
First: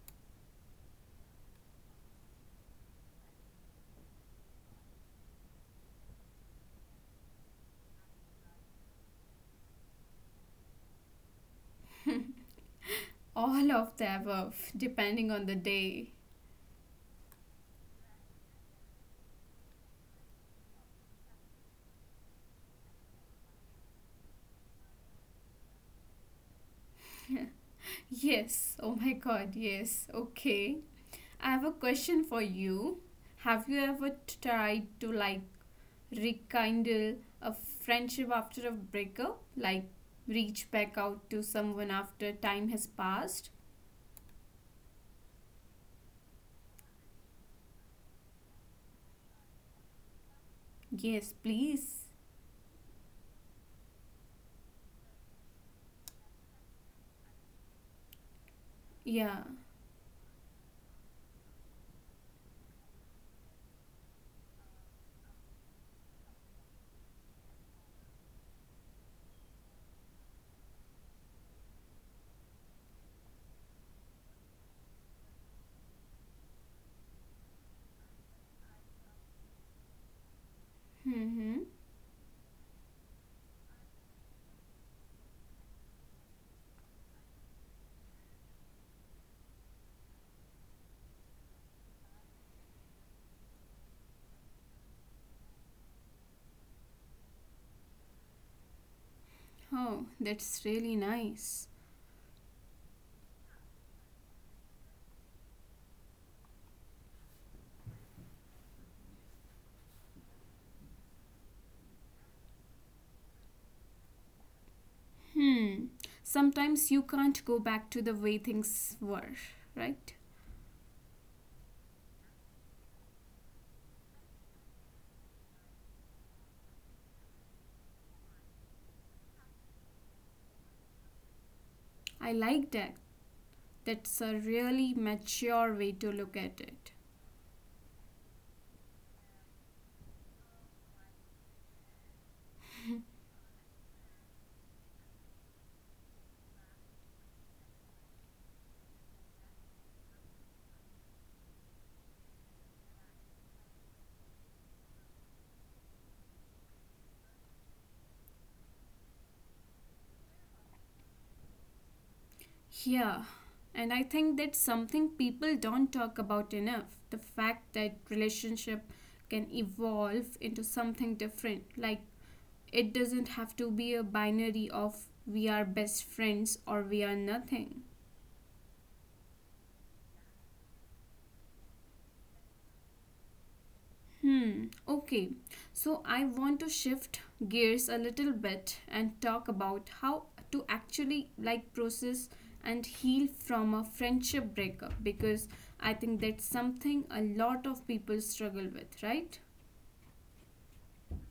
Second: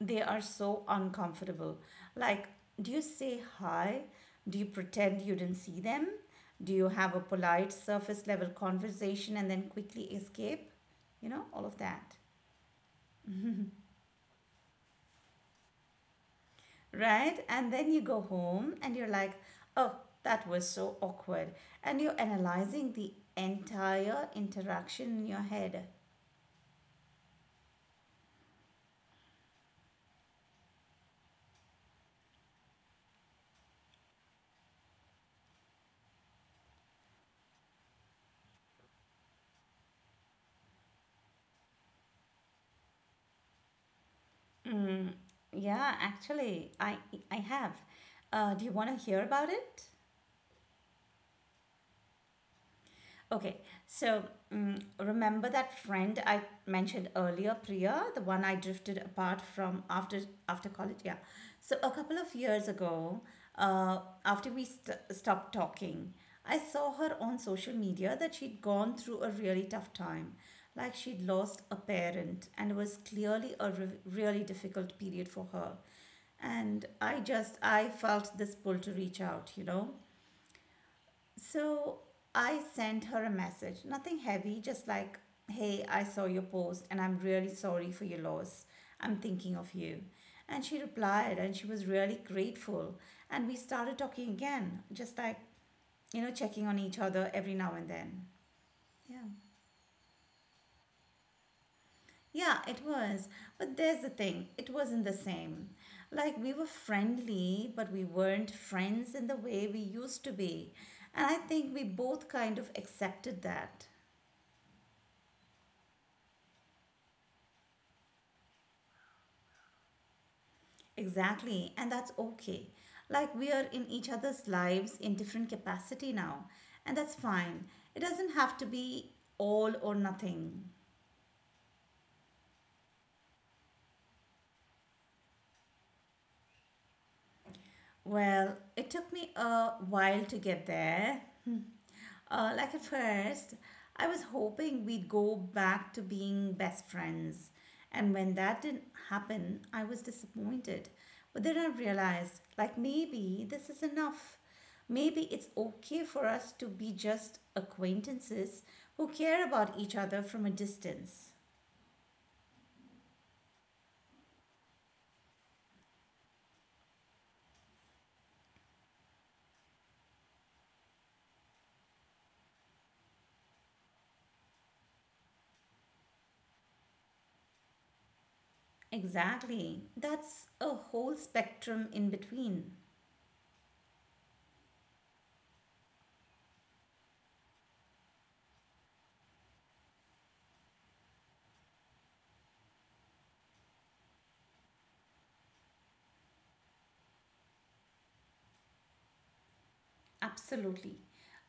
Speaker 1: They are so uncomfortable. Like, do you say hi? Do you pretend you didn't see them? Do you have a polite surface level conversation and then quickly escape? You know, all of that,
Speaker 2: All of the above, depending on the day.
Speaker 1: right? And then you go home and you're like, oh, that was so awkward. And you're analyzing the entire interaction in your head.
Speaker 2: Yes. Oh my God. Yes. Okay. I have a question for you. Have you ever tried to like rekindle a friendship after a breakup, like reach back out to someone after time has passed?
Speaker 1: Mm, yeah, actually, I have. Do you want to hear about it?
Speaker 2: Yes, please.
Speaker 1: Okay, so remember that friend I mentioned earlier, Priya, the one I drifted apart
Speaker 2: Yeah.
Speaker 1: from after after college. Yeah, so a couple of years ago, uh, after we stopped talking, I saw her on social media that she'd gone through a really tough time, like she'd lost a parent, and it was clearly a really difficult period for her. And I felt this pull to reach out, you know.
Speaker 2: Mm-hmm.
Speaker 1: So I sent her a message, nothing heavy, just like, hey, I saw your post and I'm really sorry for your loss. I'm thinking of you. And she replied and she was really grateful. And we started talking again, just like, you know, checking on each other every now and then. Yeah.
Speaker 2: Oh, that's really nice.
Speaker 1: Yeah, it was. But there's the thing, it wasn't the same. Like, we were friendly, but we weren't friends in the way we used to be. And I think we both kind of accepted that.
Speaker 2: Hmm. Sometimes you can't go back to the way things were, right?
Speaker 1: Exactly, and that's okay. Like we are in each other's lives in different capacity now, and that's fine. It doesn't have to be all or nothing.
Speaker 2: I like that. That's a really mature way to look at it.
Speaker 1: Well, it took me a while to get there. Hmm. Like at first, I was hoping we'd go back to being best friends. And when that didn't happen, I was disappointed. But then I realized, like, maybe this is enough. Maybe it's okay for us to be just acquaintances who care about each other from a distance.
Speaker 2: Yeah, and I think that's something people don't talk about enough, the fact that relationship can evolve into something different. Like, it doesn't have to be a binary of we are best friends or we are nothing.
Speaker 1: Exactly. That's a whole spectrum in between.
Speaker 2: Hmm, okay. So I want to shift gears a little bit and talk about how to actually like process and heal from a friendship breakup because I think that's something a lot of people struggle with, right?
Speaker 1: Absolutely.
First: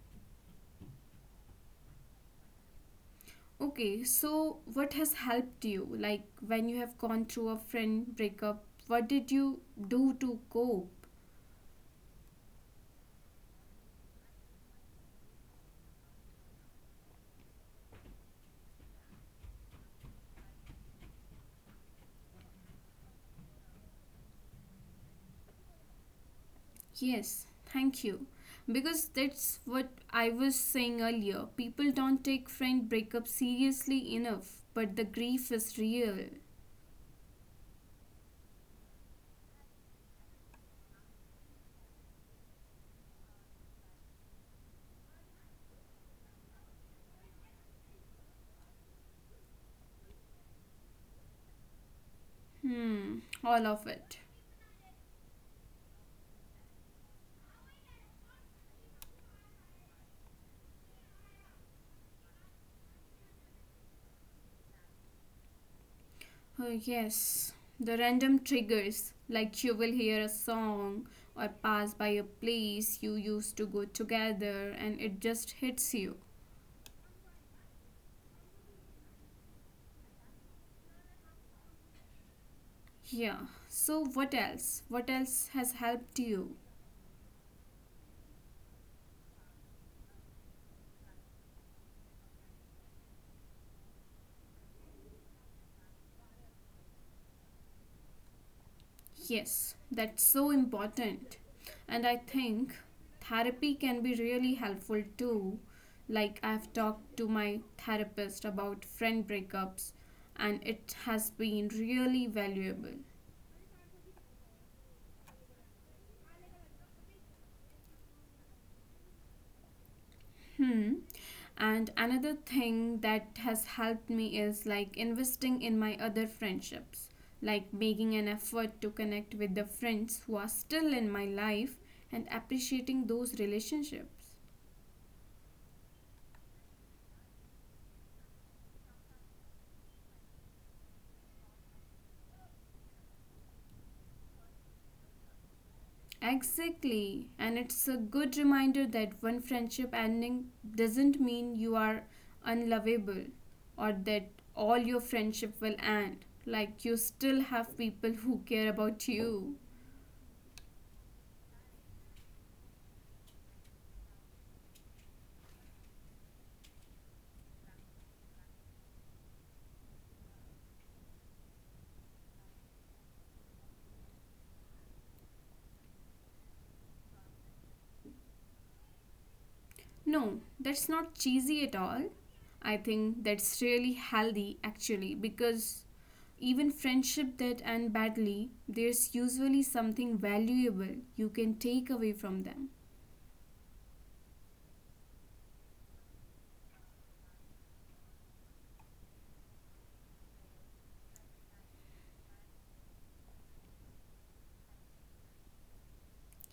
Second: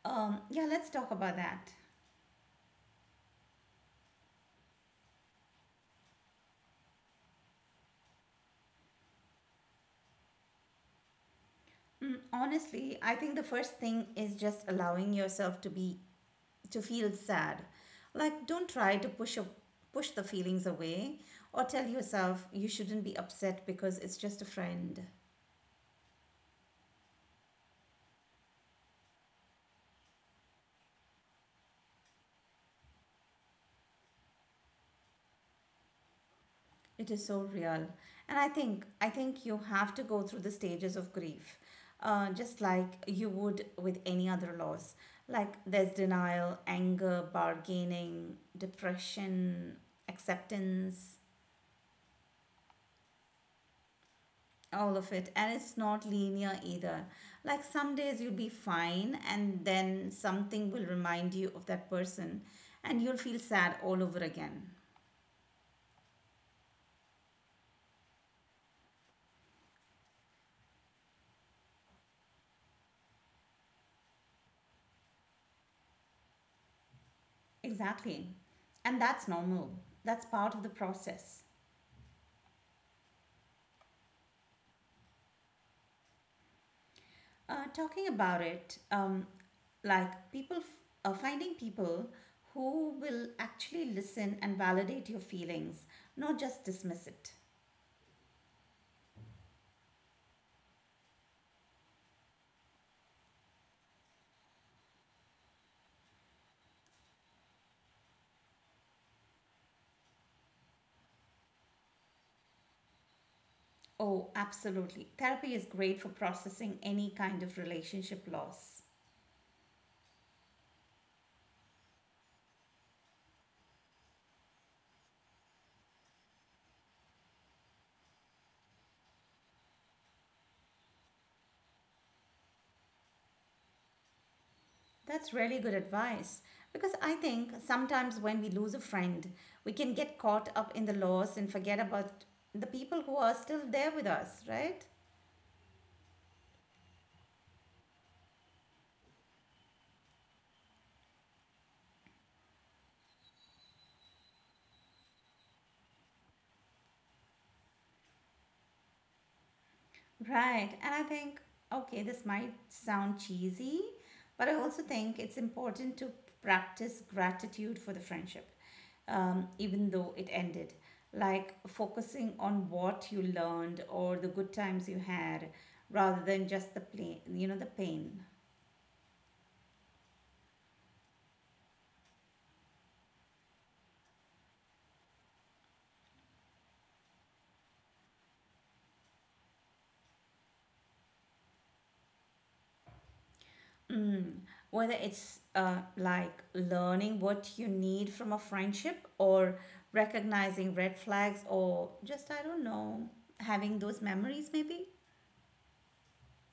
Speaker 1: Yeah, let's talk about that.
Speaker 2: Okay, so what has helped you? Like when you have gone through a friend breakup, what did you do to cope?
Speaker 1: Mm, honestly, I think the first thing is just allowing yourself to be to feel sad. Like, don't try to push the feelings away or tell yourself you shouldn't be upset because it's just a friend.
Speaker 2: Yes, thank you. Because that's what I was saying earlier. People don't take friend breakup seriously enough, but the grief is real.
Speaker 1: It is so real. And I think you have to go through the stages of grief. Just like you would with any other loss. Like there's denial, anger, bargaining, depression, acceptance,
Speaker 2: Hmm, all of it.
Speaker 1: all of it. And it's not linear either. Like some days you'll be fine and then something will remind you of that person and you'll feel sad all over again.
Speaker 2: Oh, yes. The random triggers, like you will hear a song or pass by a place you used to go together and it just hits you.
Speaker 1: Exactly. And that's normal. That's part of the process.
Speaker 2: Yeah. So, what else? What else has helped you?
Speaker 1: Talking about it, like finding people who will actually listen and validate your feelings, not just dismiss it.
Speaker 2: Yes, that's so important. And I think therapy can be really helpful too. Like, I've talked to my therapist about friend breakups, and it has been really valuable.
Speaker 1: Oh, absolutely. Therapy is great for processing any kind of relationship loss.
Speaker 2: Hmm. And another thing that has helped me is like investing in my other friendships, like making an effort to connect with the friends who are still in my life and appreciating those relationships.
Speaker 1: That's really good advice because I think sometimes when we lose a friend, we can get caught up in the loss and forget about the people who are still there with us, right?
Speaker 2: Exactly. And it's a good reminder that one friendship ending doesn't mean you are unlovable or that all your friendship will end. Like you still have people who care about you.
Speaker 1: Right. And I think, okay, this might sound cheesy, but I also think it's important to practice gratitude for the friendship, even though it ended. Like focusing on what you learned or the good times you had rather than just the pain, you know, the pain.
Speaker 2: No, that's not cheesy at all. I think that's really healthy actually because even friendship that end badly, there's usually something valuable you can take away from them.
Speaker 1: Mm. Whether it's like learning what you need from a friendship or recognizing red flags or just, I don't know, having those memories maybe.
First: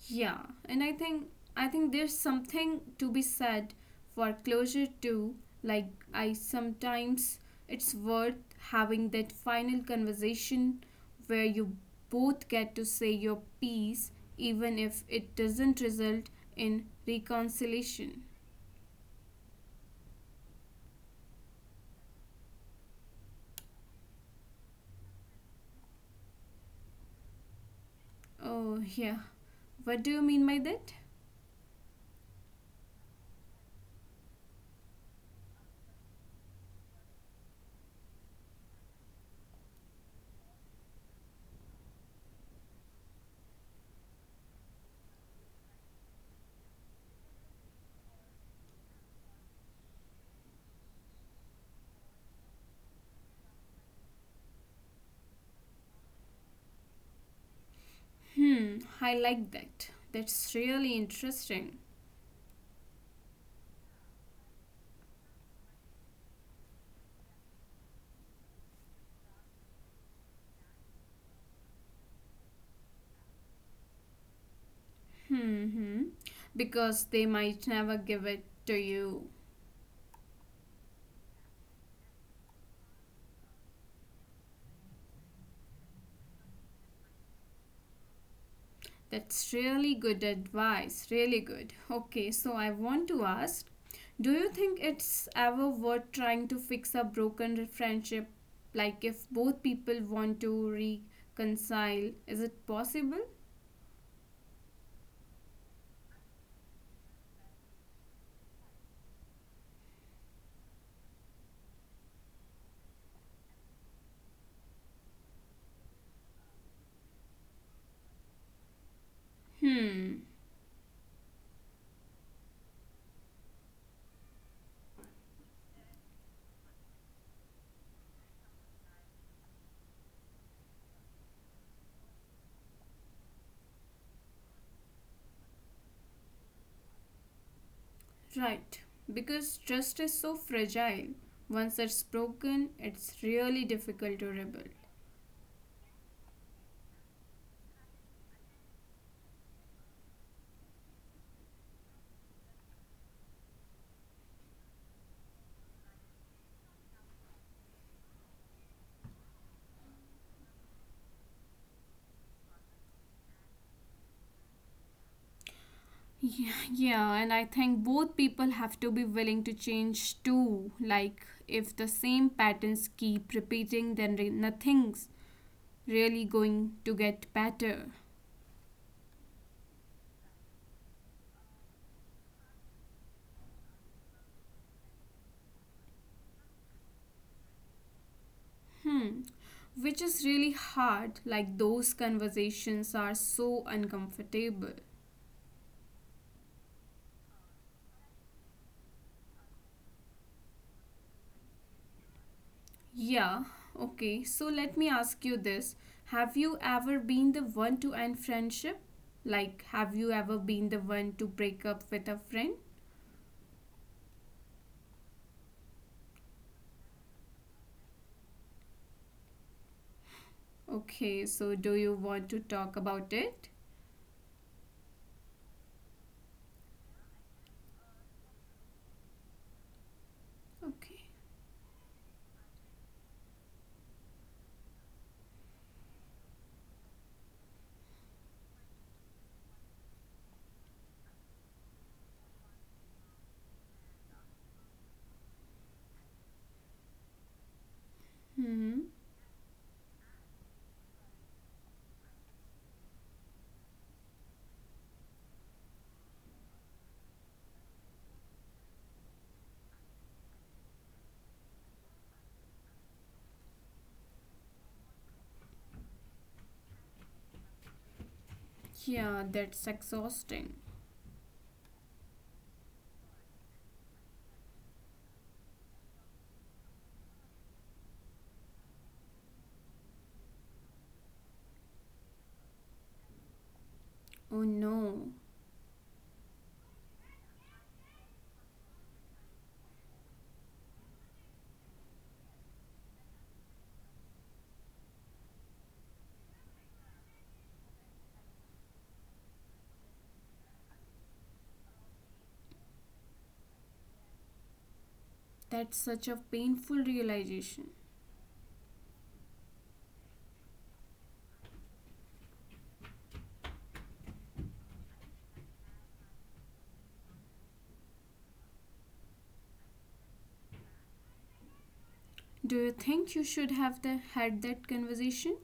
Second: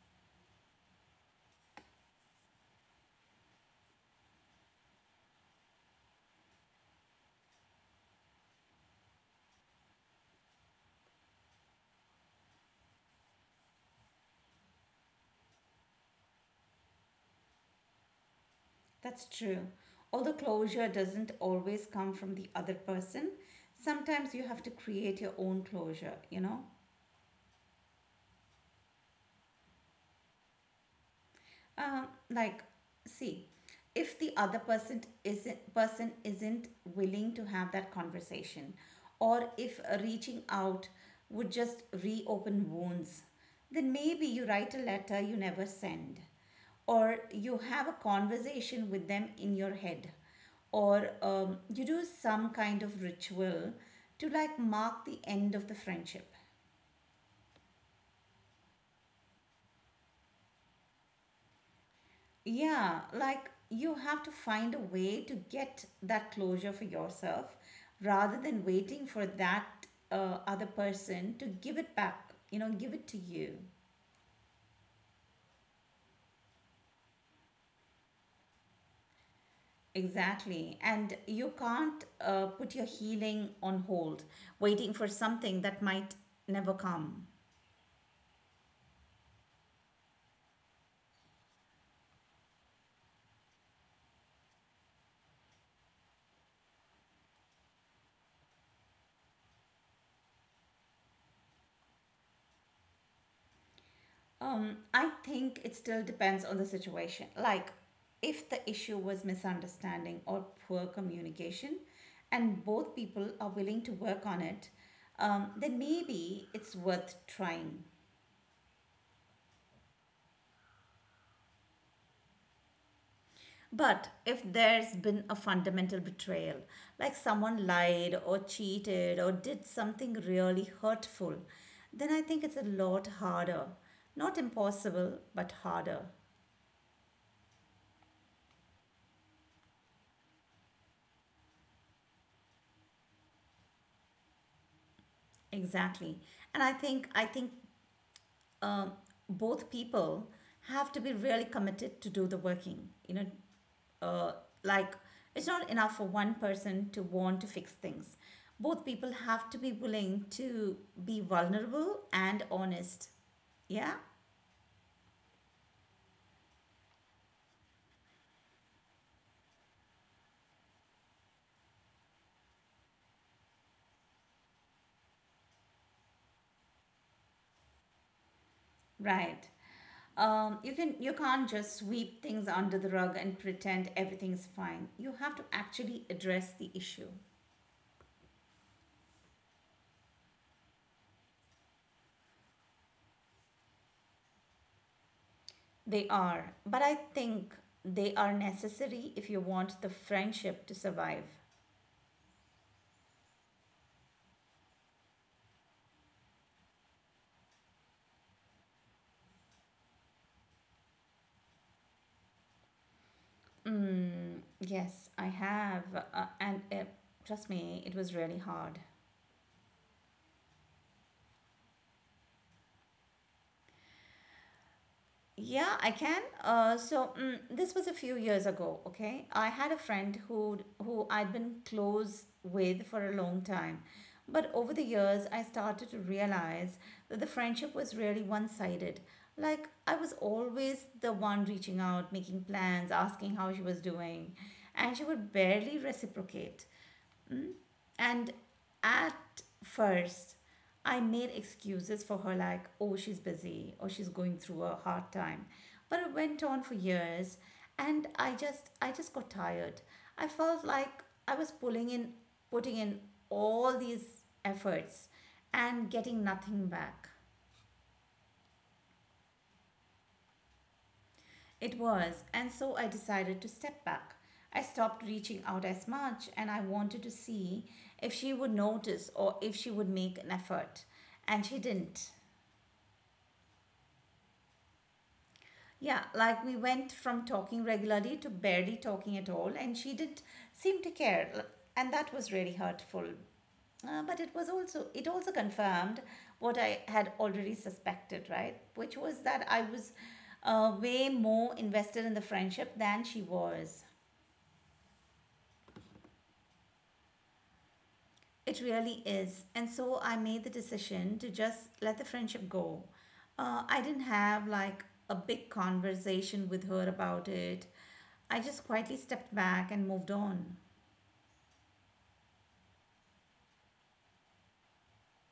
Speaker 2: Yeah, and I think there's something to be said for closure too. Like I sometimes it's worth having that final conversation where you both get to say your piece even if it doesn't result in reconciliation.
Speaker 1: That's true. Although closure doesn't always come from the other person, sometimes you have to create your own closure, you know?
Speaker 2: Oh, yeah. What do you mean by that?
Speaker 1: Like, see, if the other person isn't willing to have that conversation, or if reaching out would just reopen wounds, then maybe you write a letter you never send, or you have a conversation with them in your head, or you do some kind of ritual to like mark the end of the friendship.
Speaker 2: Hmm, I like that. That's really interesting.
Speaker 1: Yeah, like you have to find a way to get that closure for yourself rather than waiting for that other person to give it back, you know, give it to you.
Speaker 2: Hmm, hmm. Because they might never give it to you.
Speaker 1: Exactly. And you can't put your healing on hold, waiting for something that might never come.
Speaker 2: That's really good advice, really good. Okay, so I want to ask, do you think it's ever worth trying to fix a broken friendship? Like, if both people want to reconcile, is it possible?
Speaker 1: I think it still depends on the situation. Like, if the issue was misunderstanding or poor communication, and both people are willing to work on it, then maybe it's worth trying.
Speaker 2: Hmm,
Speaker 1: But if there's been a fundamental betrayal, like someone lied or cheated or did something really hurtful, then I think it's a lot harder. Not impossible, but harder.
Speaker 2: right. Because trust is so fragile. Once it's broken, it's really difficult to rebuild.
Speaker 1: Exactly. And I think um, both people have to be really committed to do the working. You know, uh, like it's not enough for one person to want to fix things. Both people have to be willing to be vulnerable and honest. Yeah,
Speaker 2: Yeah, yeah, and I think both people have to be willing to change too. Like, if the same patterns keep repeating, then nothing's really going to get better.
Speaker 1: right. You can't just sweep things under the rug and pretend everything's fine. You have to actually address the issue.
Speaker 2: Hmm. Which is really hard. Like, those conversations are so uncomfortable.
Speaker 1: They are, but I think they are necessary if you want the friendship to survive.
Speaker 2: Yeah, okay, so let me ask you this. Have you ever been the one to end friendship? Like, have you ever been the one to break up with a friend?
Speaker 1: Mm, yes, I have. And Trust me, it was really hard.
Speaker 2: Okay, so do you want to talk about it?
Speaker 1: Yeah, I can. This was a few years ago, okay? I had a friend who
Speaker 2: Okay.
Speaker 1: who I'd been close with for a long time. But over the years, I started to realize that the friendship was really one-sided. Like I was always the one reaching out, making plans, asking how she was doing, and she would barely reciprocate. And
Speaker 2: Hmm.
Speaker 1: at first, I made excuses for her, like, oh, she's busy or she's going through a hard time. But it went on for years, and I just got tired. I felt like I was putting in all these efforts and getting nothing back.
Speaker 2: Yeah, that's exhausting.
Speaker 1: It was, and so I decided to step back. I stopped reaching out as much, and I wanted to see if she would notice or if she would make an effort. And she didn't.
Speaker 2: Oh no,
Speaker 1: Yeah, like we went from talking regularly to barely talking at all, and she didn't seem to care, and that was really hurtful. But it was also it also confirmed what I had already suspected, right? Which was that I was way more invested in the friendship than she was.
Speaker 2: that's such a painful realization.
Speaker 1: It really is. And so I made the decision to just let the friendship go. I didn't have like a big conversation with her about it. I just quietly stepped back and moved on.
Speaker 2: Do you think you should have had that conversation?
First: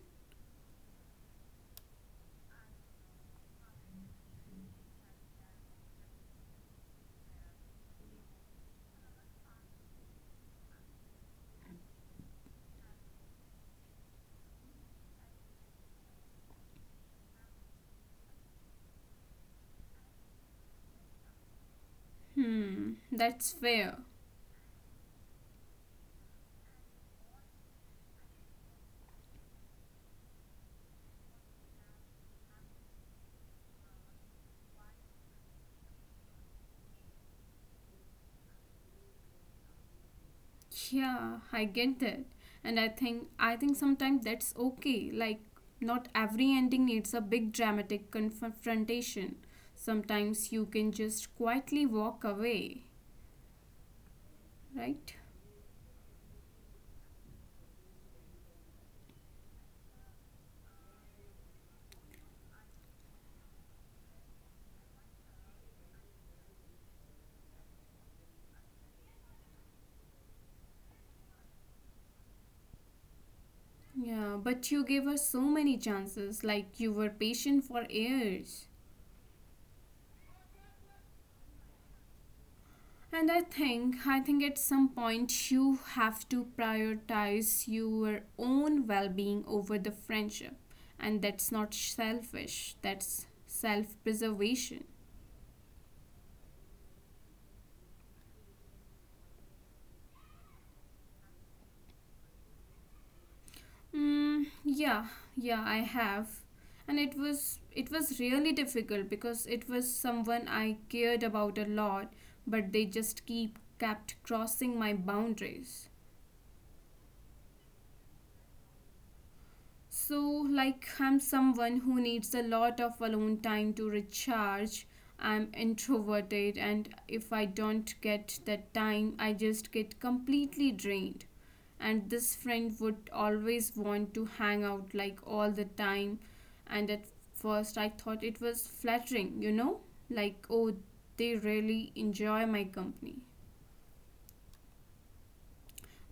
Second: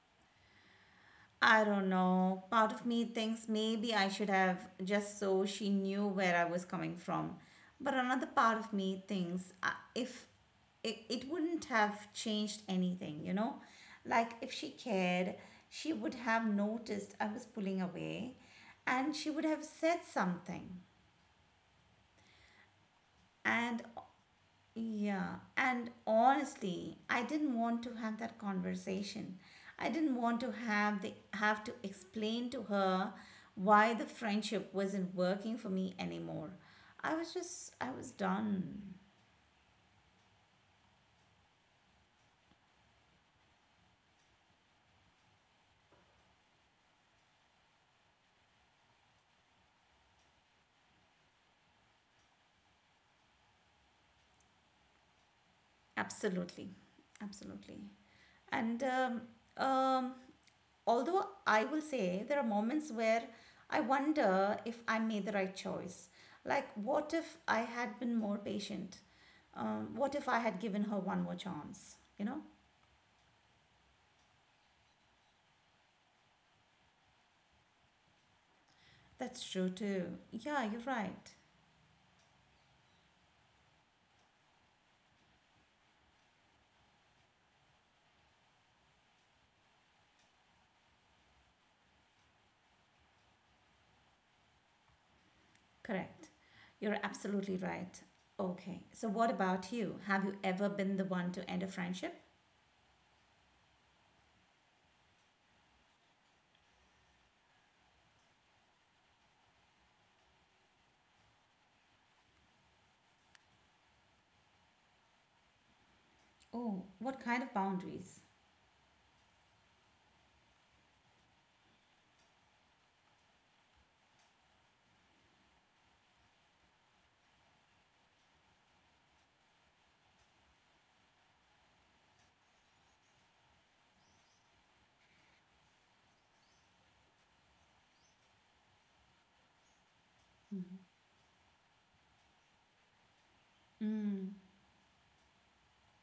Speaker 1: I don't know. Part of me thinks maybe I should have just so she knew where I was coming from. But another part of me thinks if it wouldn't have changed anything, you know? Like if she cared, she would have noticed I was pulling away and she would have said something.
Speaker 2: Hmm, that's
Speaker 1: And
Speaker 2: fair.
Speaker 1: yeah, and honestly, I didn't want to have that conversation. I didn't want to have the have to explain to her why the friendship wasn't working for me anymore. I was done.
Speaker 2: Yeah, I get that. And I think sometimes that's okay. Like not every ending needs a big dramatic confrontation. Sometimes you can just quietly walk away, right?
Speaker 1: Absolutely, absolutely. And um, although I will say there are moments where I wonder if I made the right choice. Like, what if I had been more patient? What if I had given her one more chance? You know,
Speaker 2: Yeah, but you gave us so many chances, like you were patient for years.
Speaker 1: that's true too. Yeah, you're right.
Speaker 2: And I think at some point you have to prioritize your own well being over the friendship. And that's not selfish, that's self preservation.
Speaker 1: Correct. You're absolutely right. Okay, so what about you? Have you ever been the one to end a friendship?
Speaker 2: Mm, yeah, yeah, I have. And it was really difficult because it was someone I cared about a lot, but they just keep kept crossing my boundaries.
Speaker 1: Oh, what kind of boundaries?
Speaker 2: So, like, I'm someone who needs a lot of alone time to recharge. I'm introverted, and if I don't get that time, I just get completely drained. And this friend would always want to hang out like all the time. And at first, I thought it was flattering, you know, like, oh, they really enjoy my company.
Speaker 1: Mm.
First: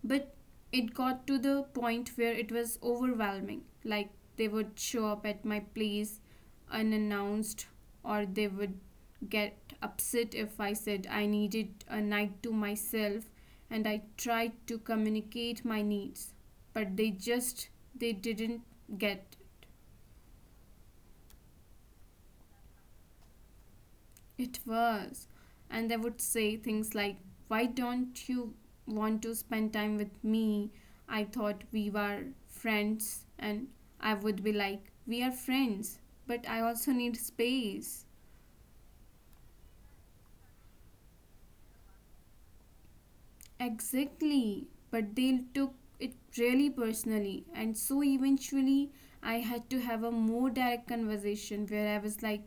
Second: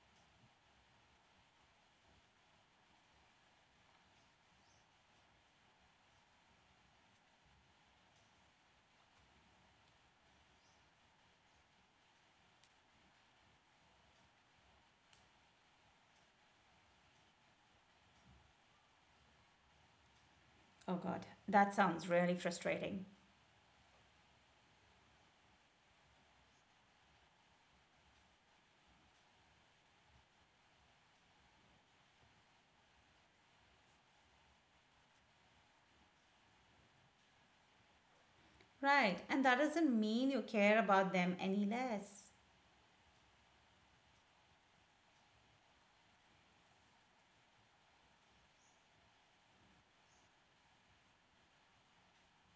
Speaker 2: But it got to the point where it was overwhelming. Like they would show up at my place unannounced, or they would get upset if I said I needed a night to myself, and I tried to communicate my needs. But they just they didn't get.
Speaker 1: Oh God, that sounds really frustrating.
Speaker 2: It was. And they would say things like, "Why don't you want to spend time with me? I thought we were friends." And I would be like, "We are friends, but I also need space."
Speaker 1: Right, and that doesn't mean you care about them any less.
Speaker 2: Exactly, but they took it really personally, and so eventually I had to have a more direct conversation where I was like,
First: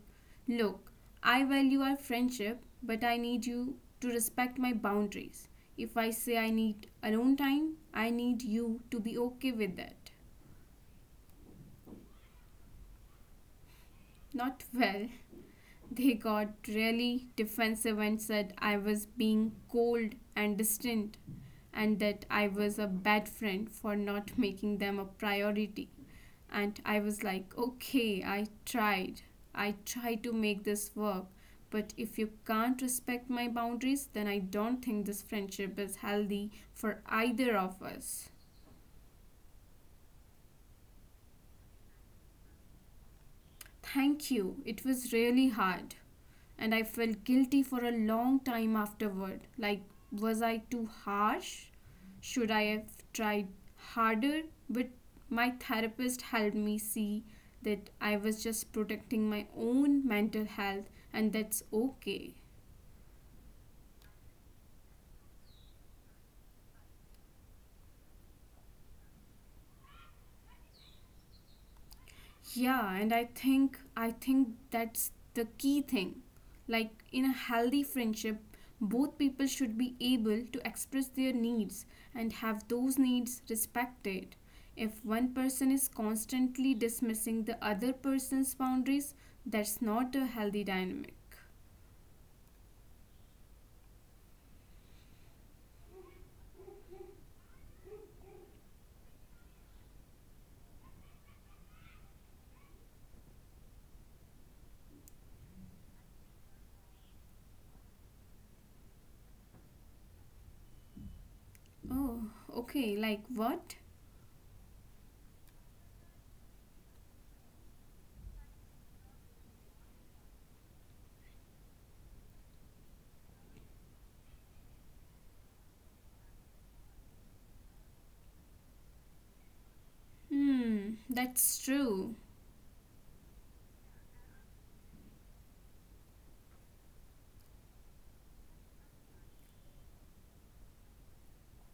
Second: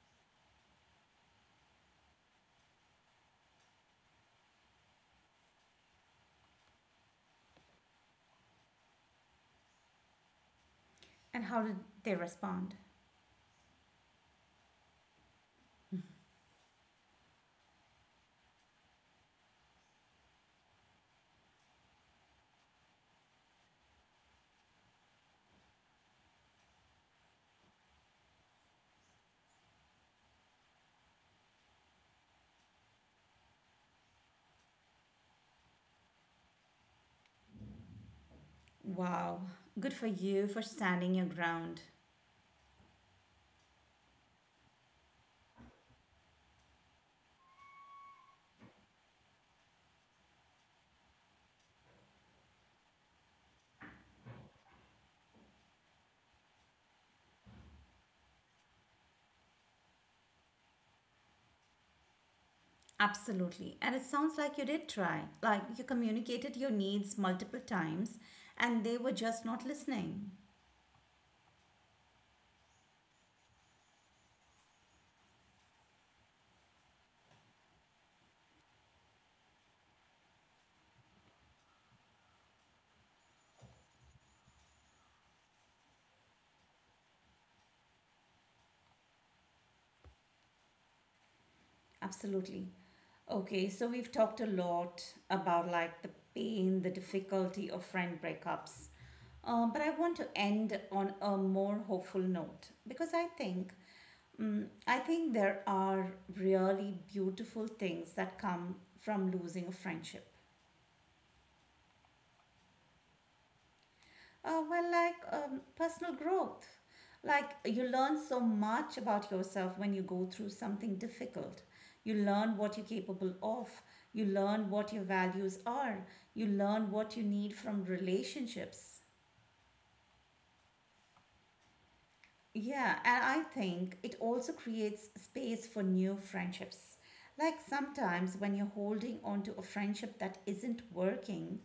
Speaker 2: "Look, I value our friendship, but I need you to respect my boundaries. If I say I need alone time, I need you to be okay with that."
Speaker 1: And how did they respond?
Speaker 2: Not well. They got really defensive and said I was being cold and distant and that I was a bad friend for not making them a priority. And I was like, okay, I tried. I tried to make this work. But if you can't respect my boundaries, then I don't think this friendship is healthy for either of us.
Speaker 1: Wow, good for you for standing your ground.
Speaker 2: Thank you. It was really hard. And I felt guilty for a long time afterward. Like, was I too harsh? Should I have tried harder? But my therapist helped me see that I was just protecting my own mental health, and that's okay.
Speaker 1: Absolutely. And it sounds like you did try. Like you communicated your needs multiple times and they were just not listening.
Speaker 2: Yeah, and I think that's the key thing. Like in a healthy friendship, both people should be able to express their needs and have those needs respected. If one person is constantly dismissing the other person's boundaries, that's not a healthy dynamic.
Speaker 1: Absolutely. Okay, so we've talked a lot about like the pain, the difficulty of friend breakups. But I want to end on a more hopeful note because I think there are really beautiful things that come from losing a friendship.
Speaker 2: Oh, okay, like what?
Speaker 1: Personal growth. Like you learn so much about yourself when you go through something difficult. You learn what you're capable of. You learn what your values are. You learn what you need from relationships.
Speaker 2: Hmm, that's true.
Speaker 1: Yeah, and I think it also creates space for new friendships. Like sometimes when you're holding on to a friendship that isn't working,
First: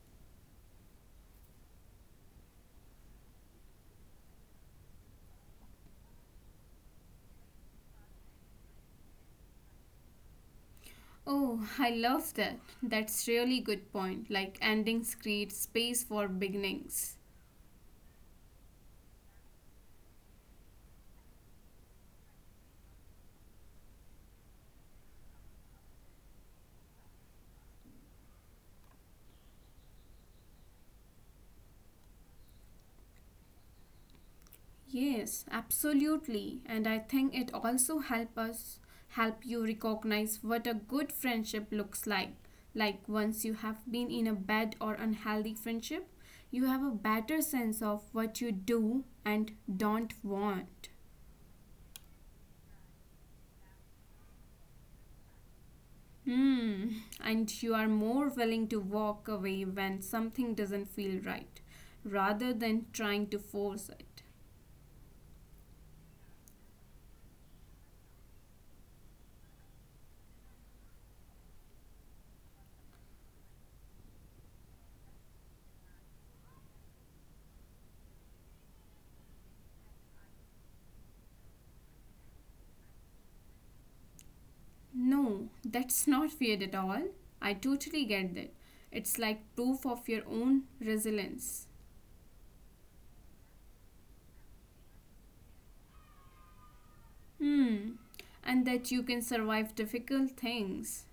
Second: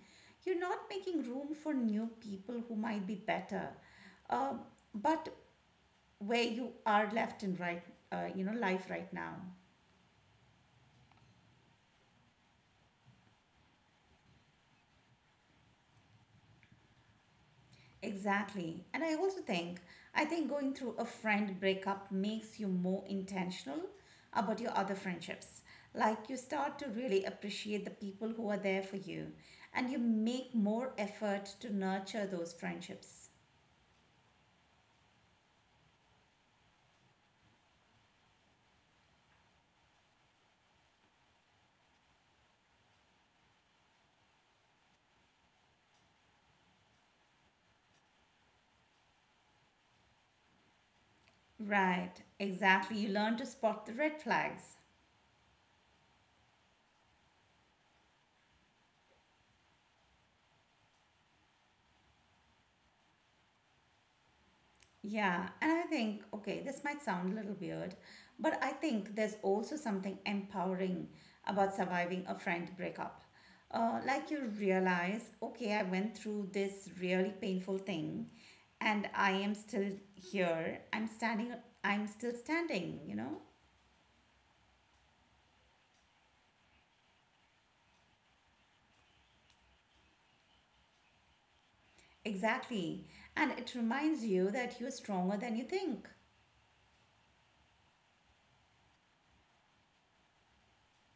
Speaker 1: you're not making room for new people who might be better. Um, but where you are left and right, you know, life right now.
Speaker 2: Oh, I love that. That's really good point. Like endings create space for beginnings.
Speaker 1: Exactly. And I think going through a friend breakup makes you more intentional about your other friendships. Like you start to really appreciate the people who are there for you and you make more effort to nurture those friendships.
Speaker 2: Yes, absolutely. And I think it also help you recognize what a good friendship looks like. Like once you have been in a bad or unhealthy friendship, you have a better sense of what you do and don't want.
Speaker 1: Right, exactly. You learn to spot the red flags.
Speaker 2: Hmm, and you are more willing to walk away when something doesn't feel right rather than trying to force it.
Speaker 1: Yeah, and I think, okay, this might sound a little weird, but I think there's also something empowering about surviving a friend breakup. Like you realize, okay, I went through this really painful thing and I am still here. I'm still standing, you know?
Speaker 2: No, that's not weird at all. I totally get that. It's like proof of your own resilience.
Speaker 1: Exactly. And it reminds you that you're stronger than you think,
Speaker 2: Hmm. And that you can survive difficult things.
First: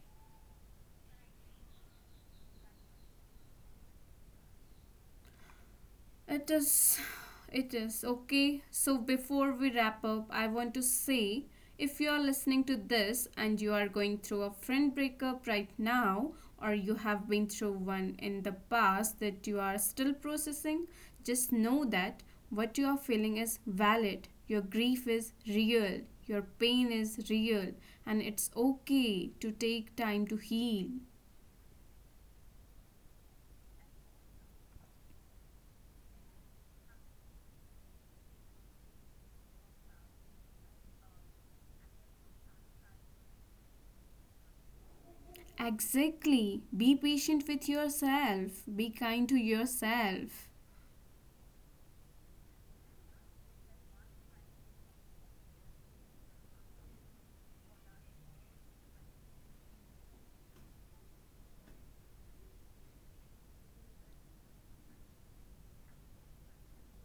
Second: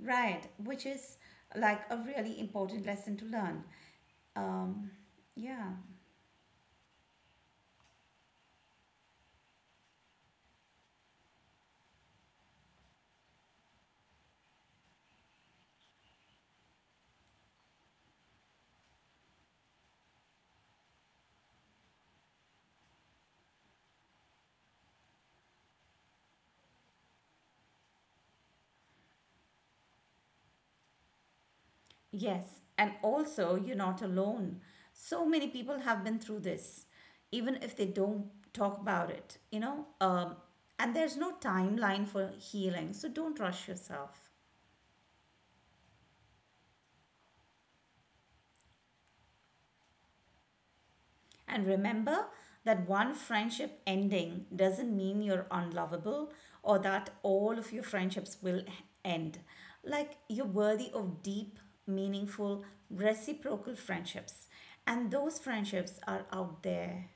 Speaker 1: right? Which is like a really important lesson to learn. Um, yeah.
Speaker 2: It is, it is okay. So, before we wrap up, I want to say if you are listening to this and you are going through a friend breakup right now, or you have been through one in the past that you are still processing, just know that what you are feeling is valid. Your grief is real, your pain is real, and it's okay to take time to heal.
Speaker 1: Yes, and also you're not alone. So many people have been through this, even if they don't talk about it, you know. And there's no timeline for healing, so don't rush yourself.
Speaker 2: Exactly. Be patient with yourself. Be kind to yourself.
Speaker 1: And remember that one friendship ending doesn't mean you're unlovable or that all of your friendships will end. Like you're worthy of deep, meaningful, reciprocal friendships, and those friendships are out there.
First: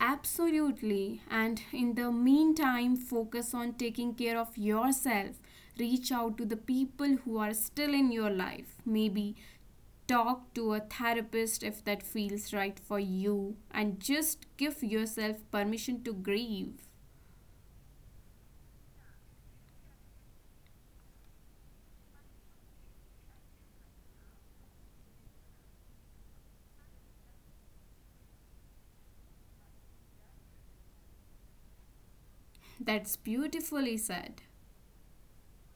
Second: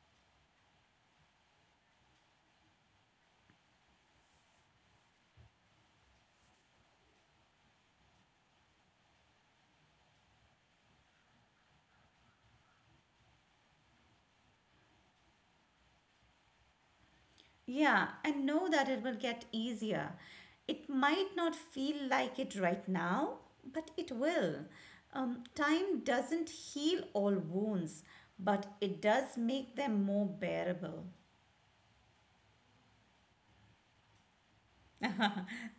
Speaker 2: Absolutely. And in the meantime, focus on taking care of yourself. Reach out to the people who are still in your life. Maybe talk to a therapist if that feels right for you. And just give yourself permission to grieve.
Speaker 1: Yeah, and know that it will get easier. It might not feel like it right now, but it will. Time doesn't heal all wounds, but it does make them more bearable.
Speaker 2: That's beautifully said.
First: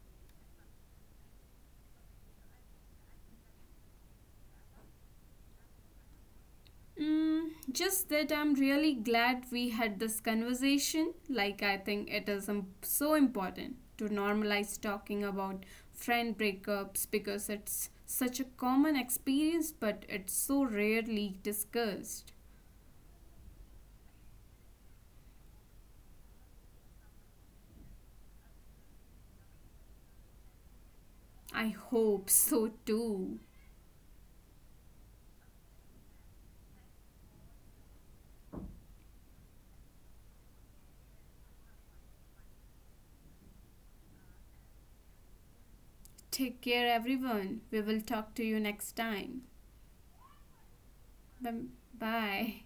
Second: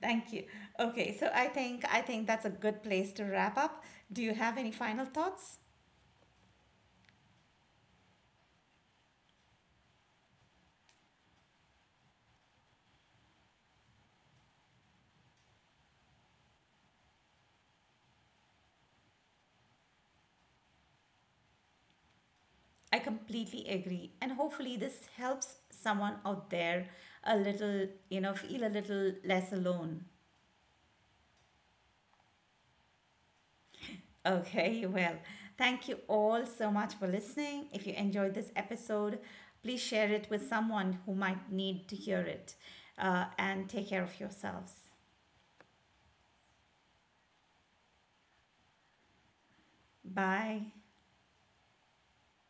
Speaker 1: Thank you. Okay, so I think that's a good place to wrap up. Do you have any final thoughts?
Speaker 2: Mm, just that I'm really glad we had this conversation. Like, I think it is so important to normalize talking about friend breakups because it's such a common experience, but it's so rarely discussed.
Speaker 1: I completely agree, and hopefully this helps someone out there a little, you know, feel a little less alone.
Speaker 2: I hope so too.
Speaker 1: Okay, well, thank you all so much for listening. If you enjoyed this episode, please share it with someone who might need to hear it. And take care of yourselves.
Speaker 2: Take care, everyone. We will talk to you next time.
Speaker 1: Bye.
Speaker 2: Bye. Bye.